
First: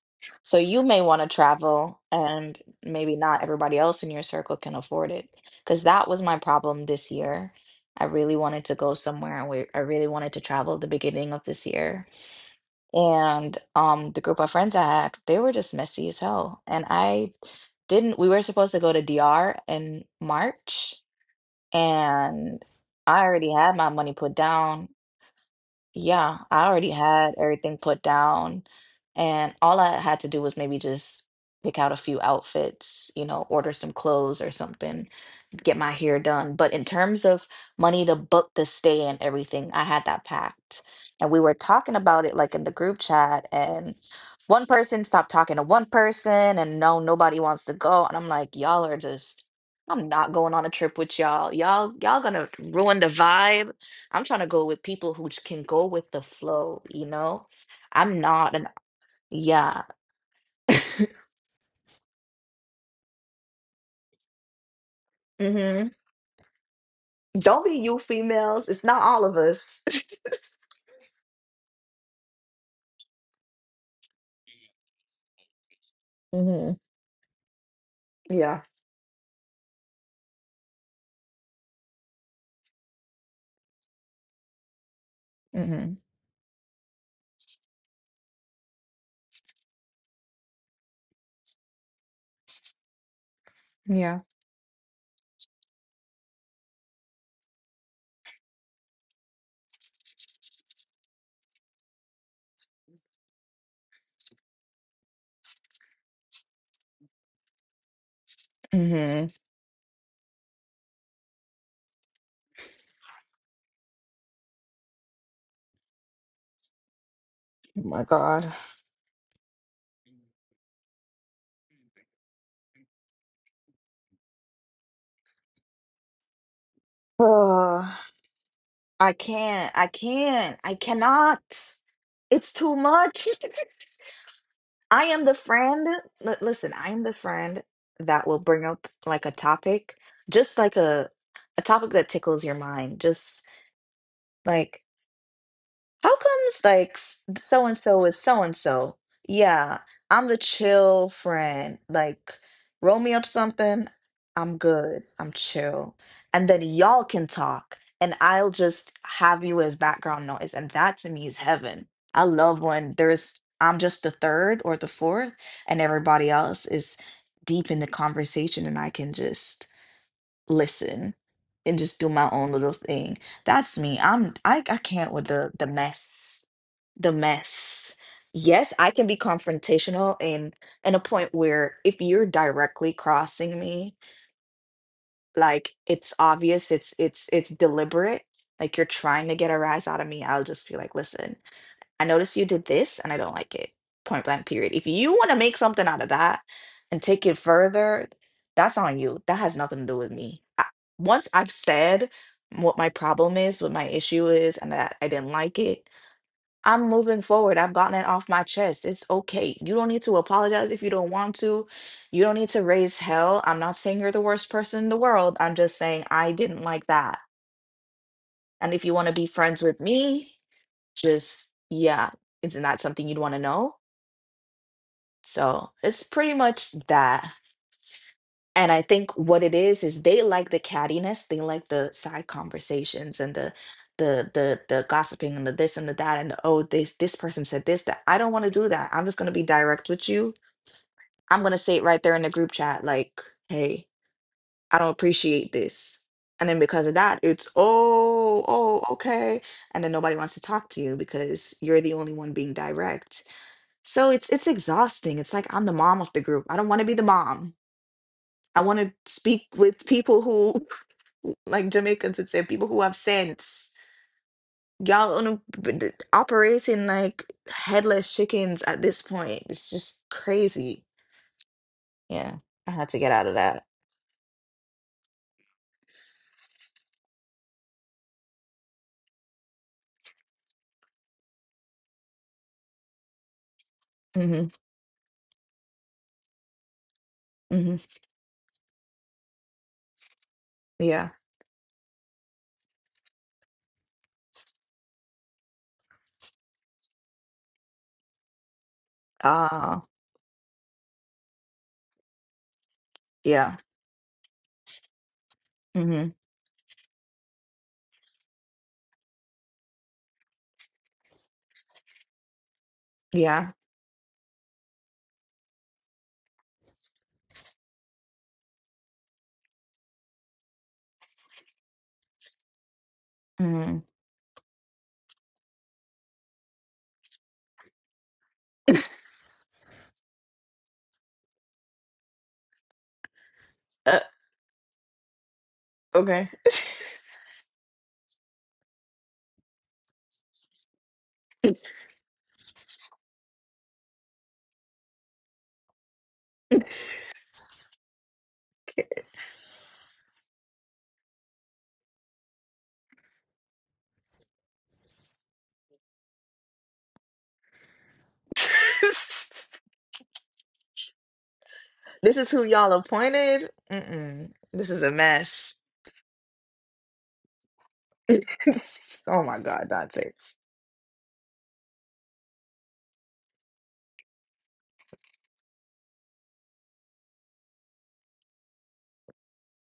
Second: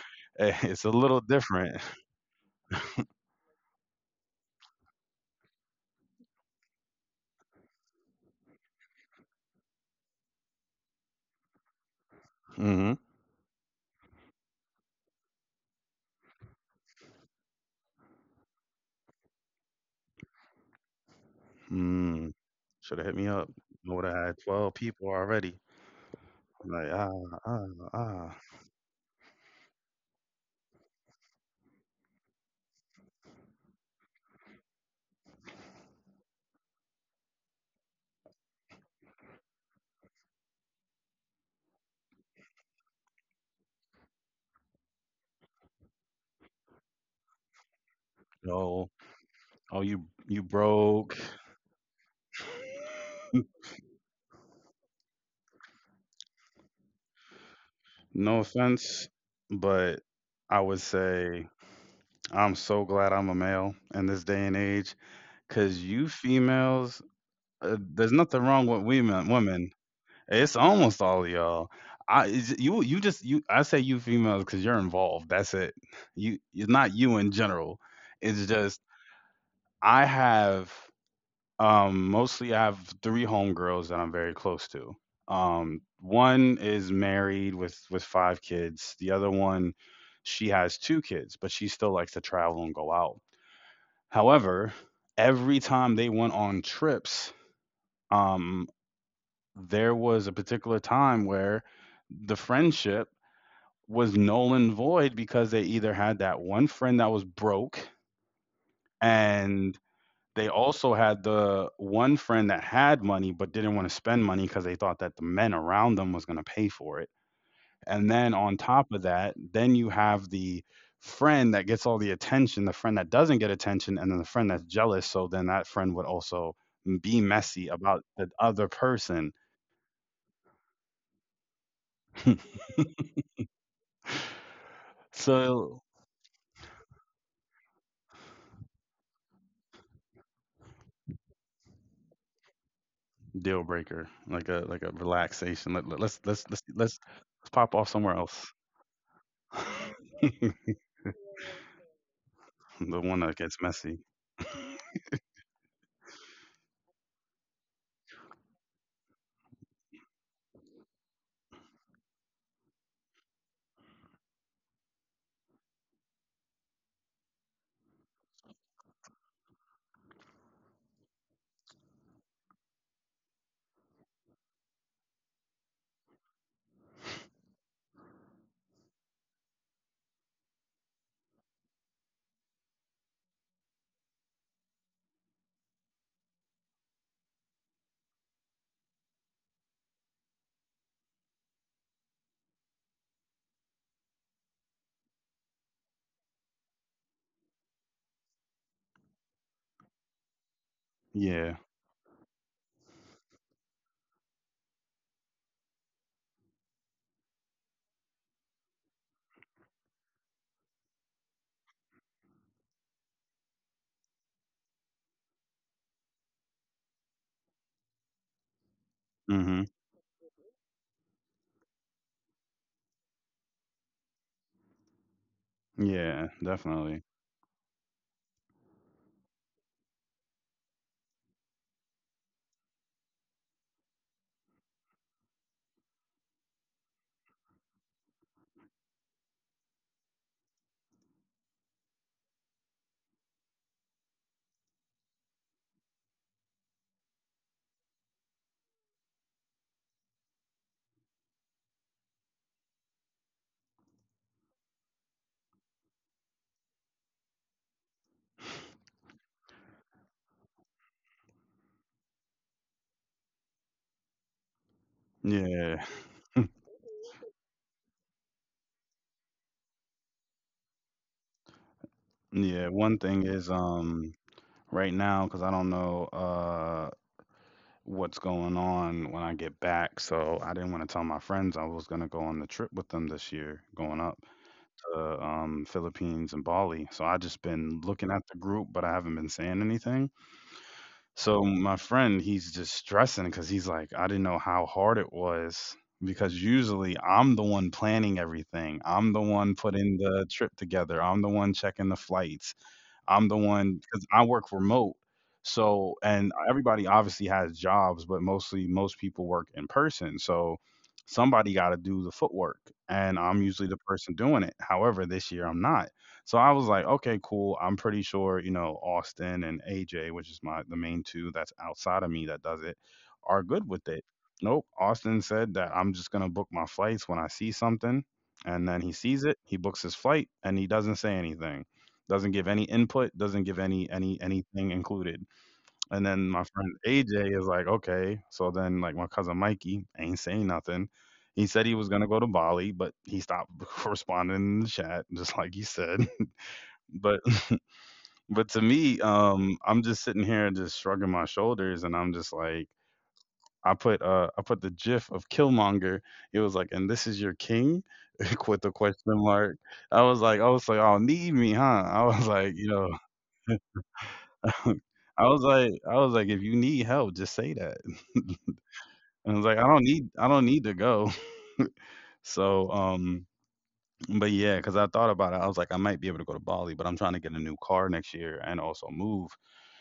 Speaker 1: So you
Speaker 2: it's a
Speaker 1: may
Speaker 2: little
Speaker 1: want to
Speaker 2: different.
Speaker 1: travel, and maybe not everybody else in your circle can afford it. Because that was my problem this year. I really wanted to go somewhere, and I really wanted to travel at the beginning of this year.
Speaker 2: Hmm.
Speaker 1: And the group of friends I had, they were just messy as hell. And I didn't, we were supposed to go to DR in March,
Speaker 2: Mm,
Speaker 1: and
Speaker 2: shoulda hit
Speaker 1: I
Speaker 2: me up.
Speaker 1: already had my
Speaker 2: I
Speaker 1: money
Speaker 2: woulda
Speaker 1: put
Speaker 2: had 12
Speaker 1: down.
Speaker 2: people already.
Speaker 1: Yeah, I
Speaker 2: I'm like,
Speaker 1: already had
Speaker 2: "Ah, ah,
Speaker 1: everything put
Speaker 2: ah,
Speaker 1: down, and all I had to do was maybe just pick out a few outfits, you know, order some clothes or something, get my hair done. But in terms of money to book the stay and everything, I had that packed. And we were talking about it like in the group chat, and one person stopped talking to one person, and no, nobody wants to go. And I'm like, y'all
Speaker 2: no.
Speaker 1: are just,
Speaker 2: Oh, you
Speaker 1: I'm not
Speaker 2: you
Speaker 1: going on a trip
Speaker 2: broke."
Speaker 1: with y'all. Y'all gonna ruin the vibe. I'm trying to go with people who can go with the flow, you know? I'm
Speaker 2: No
Speaker 1: not an,
Speaker 2: offense,
Speaker 1: yeah.
Speaker 2: but I would say I'm so glad I'm a male in this day and age. Cause
Speaker 1: hmm
Speaker 2: you females,
Speaker 1: Don't be you
Speaker 2: there's nothing
Speaker 1: females.
Speaker 2: wrong with
Speaker 1: It's not all
Speaker 2: women
Speaker 1: of
Speaker 2: women.
Speaker 1: us.
Speaker 2: It's almost all of y'all. I say you females because 'cause you're involved, that's it. You It's
Speaker 1: hmm
Speaker 2: not you in general. It's
Speaker 1: Yeah.
Speaker 2: just I have Mostly I have 3 homegirls that I'm very close to.
Speaker 1: hmm
Speaker 2: One is married with 5 kids. The other one, she has 2 kids, but she still likes to travel and go out.
Speaker 1: Yeah.
Speaker 2: However, every time they went on trips, um, there was a particular time where the friendship was null and void because they either had that one friend that was broke,
Speaker 1: hmm
Speaker 2: and they also had the one friend that had money but didn't wanna spend money because they thought that the men around them was gonna pay for it.
Speaker 1: Oh my
Speaker 2: And then
Speaker 1: God.
Speaker 2: on top of that, then you have the friend that gets all the attention, the friend that doesn't get attention, and then the friend that's jealous, so then that friend would also be messy
Speaker 1: Ugh.
Speaker 2: about the other
Speaker 1: I
Speaker 2: person.
Speaker 1: can't. I can't. I cannot. It's too much. I am the
Speaker 2: So
Speaker 1: friend. Listen, I am the friend that will bring up like a topic, just like a topic that tickles your mind. Just
Speaker 2: deal breaker, like a like
Speaker 1: like
Speaker 2: a relaxation. Let let
Speaker 1: how
Speaker 2: let's let's let's
Speaker 1: comes like
Speaker 2: let's let's
Speaker 1: so
Speaker 2: pop
Speaker 1: and
Speaker 2: off
Speaker 1: so
Speaker 2: somewhere
Speaker 1: is so
Speaker 2: else.
Speaker 1: and so? Yeah, I'm the chill friend. Like,
Speaker 2: The
Speaker 1: roll me
Speaker 2: one
Speaker 1: up
Speaker 2: that gets
Speaker 1: something.
Speaker 2: messy.
Speaker 1: I'm good. I'm chill. And then y'all can talk, and I'll just have you as background noise. And that to me is heaven. I love when I'm just the third or the fourth, and everybody else is deep in the conversation, and I can just listen and just do my own little thing. That's me. I can't with the mess. Yes, I can be confrontational in a point where if you're directly crossing me, like it's obvious, it's deliberate, like you're trying to get a rise out of me, I'll just be like, listen, I noticed you did this and I don't like it. Point blank period. If you want to make something out of that and take it further, that's on you. That has nothing to do with me. I, once I've
Speaker 2: Yeah.
Speaker 1: said what my problem is, what my issue is, and that I didn't like it, I'm moving forward. I've gotten it off my chest. It's okay. You don't need to apologize if you don't want to. You don't need to raise hell. I'm not saying you're the worst person in the world. I'm just saying I didn't like that. And if you want to be
Speaker 2: Mhm.
Speaker 1: friends with me, just yeah, isn't that something you'd want to know? So it's
Speaker 2: Yeah,
Speaker 1: pretty much
Speaker 2: definitely.
Speaker 1: that. And I think what it is they like the cattiness, they like the side conversations and the the gossiping and the this and the that and the oh this person said this that I don't want to do that. I'm just gonna be direct with you. I'm gonna say it right there in the group chat, like, hey, I don't appreciate this. And then because of that, it's oh, oh, okay. And then nobody wants to talk to you because you're the only one being direct. So it's exhausting. It's like I'm the mom of the group. I don't want to be the mom. I want to speak with people who like Jamaicans would say, people who have sense. Y'all on
Speaker 2: Yeah.
Speaker 1: operating like headless chickens at this point. It's just crazy. Yeah,
Speaker 2: Yeah,
Speaker 1: I had
Speaker 2: one
Speaker 1: to get
Speaker 2: thing
Speaker 1: out of
Speaker 2: is,
Speaker 1: that.
Speaker 2: right now, cause I don't know, what's going on when I get back, so I didn't wanna tell my friends I was gonna go on the trip with them this year, going up
Speaker 1: hmm
Speaker 2: to, Philippines and Bali, so I just
Speaker 1: hmm
Speaker 2: been looking at the group, but I haven't been saying anything.
Speaker 1: Yeah.
Speaker 2: So my friend, he's just stressing because he's like, I didn't know how hard it was because usually I'm the one planning everything. I'm the one
Speaker 1: Ah.
Speaker 2: putting the trip together. I'm the one checking the flights. I'm the
Speaker 1: Yeah.
Speaker 2: one because I work remote. So,
Speaker 1: hmm
Speaker 2: and everybody obviously has jobs, but mostly most people work in person. So, somebody got to do the footwork, and I'm
Speaker 1: Yeah.
Speaker 2: usually the person doing it. However, this year I'm not. So I was like, okay, cool. I'm pretty sure, you know, Austin and AJ, which is my the main 2 that's outside of me that does it, are good
Speaker 1: hmm
Speaker 2: with it. Nope. Austin said that I'm just gonna book my flights when I see something, and then he sees it, he books his flight, and he doesn't say anything. Doesn't give any input, doesn't give any
Speaker 1: Uh,
Speaker 2: any anything included. And then
Speaker 1: okay.
Speaker 2: my friend AJ is like, okay. So then like my cousin Mikey ain't saying nothing. He said he was gonna go to Bali, but he stopped responding in the chat, just like he said. But to me, I'm just sitting here just shrugging my shoulders and I'm just like I put the gif of Killmonger. It was like, and this is your king with the question mark. I was like, oh, need me, huh? I
Speaker 1: This
Speaker 2: was
Speaker 1: is who
Speaker 2: like, you
Speaker 1: y'all
Speaker 2: know,
Speaker 1: appointed. Mm-mm. This is a mess.
Speaker 2: I was like, if you need help, just say that.
Speaker 1: Oh
Speaker 2: And I was
Speaker 1: my
Speaker 2: like,
Speaker 1: God, that's it.
Speaker 2: I don't need to go. So but yeah, because I thought about it, I was like, I might be able to go to Bali, but I'm trying to get a new car next year and also move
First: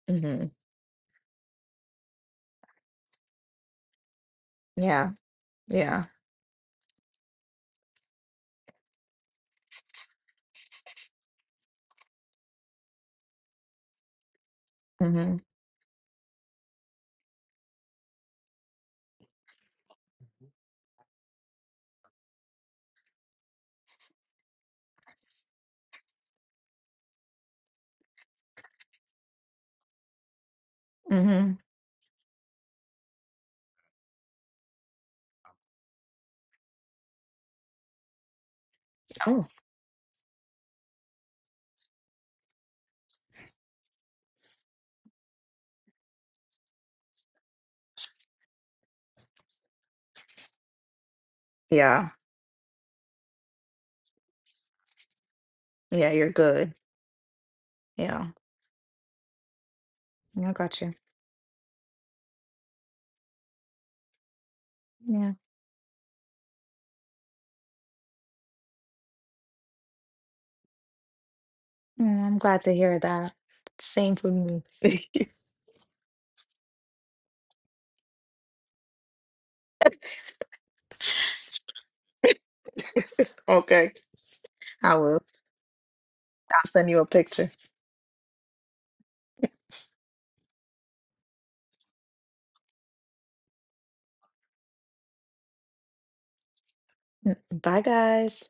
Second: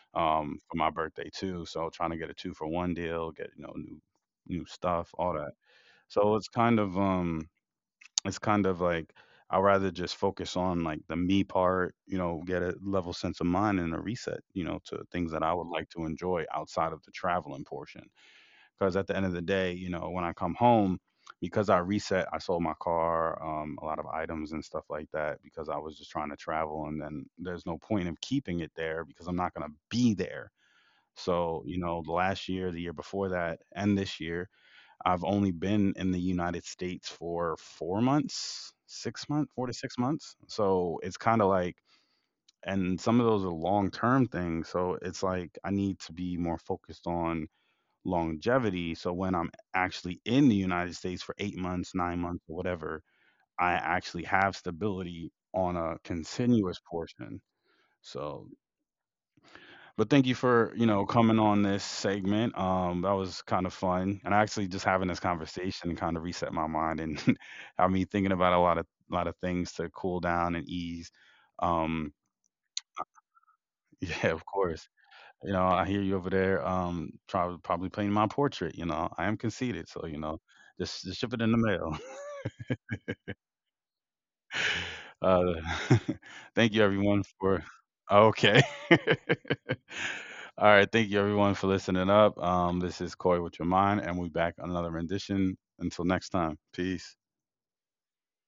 Speaker 1: hmm
Speaker 2: for my birthday too. So trying to get a two for one deal, get you know new
Speaker 1: Yeah.
Speaker 2: stuff, all that.
Speaker 1: Yeah.
Speaker 2: So it's kind of like I'd rather just focus on like the me part, you know, get a level sense of mind and a reset, you know, to things
Speaker 1: hmm
Speaker 2: that I would like to enjoy outside of the traveling portion. Because at the end of the day, you know, when I come home, because I reset, I sold my car, a lot of items and stuff like that, because I was just trying to travel, and then there's no point in keeping it there because I'm not gonna be there.
Speaker 1: hmm
Speaker 2: So, you know, the last year, the year before that, and this year, I've only been in the United States for 4 months, six
Speaker 1: Oh.
Speaker 2: months, 4 to 6 months. So it's kind of like, and some of those are long term things. So it's like I need to be more focused on longevity. So when I'm actually in the United States for 8 months,
Speaker 1: Yeah.
Speaker 2: 9 months, or whatever, I actually have stability on a
Speaker 1: Yeah, you're good.
Speaker 2: continuous portion.
Speaker 1: Yeah,
Speaker 2: So, but thank you
Speaker 1: yeah, I
Speaker 2: for,
Speaker 1: got
Speaker 2: you
Speaker 1: you.
Speaker 2: know, coming on this segment. That was kind of fun. And actually just having this
Speaker 1: Yeah,
Speaker 2: conversation kind of reset my mind and I mean thinking about a lot of things to cool down and ease. Um,
Speaker 1: mm, I'm glad to hear that. Same
Speaker 2: yeah,
Speaker 1: for
Speaker 2: of
Speaker 1: me.
Speaker 2: course. You know, I hear you over there, probably painting my portrait, you know, I am conceited, so, you know, just ship it in the mail.
Speaker 1: Okay, I will.
Speaker 2: Uh,
Speaker 1: I'll
Speaker 2: thank you
Speaker 1: send you a
Speaker 2: everyone
Speaker 1: picture.
Speaker 2: for okay. All right, thank you everyone for listening up. This is Corey with Your Mind, and we'll be back on another rendition. Until next time, peace.
Speaker 1: Mm, bye, guys.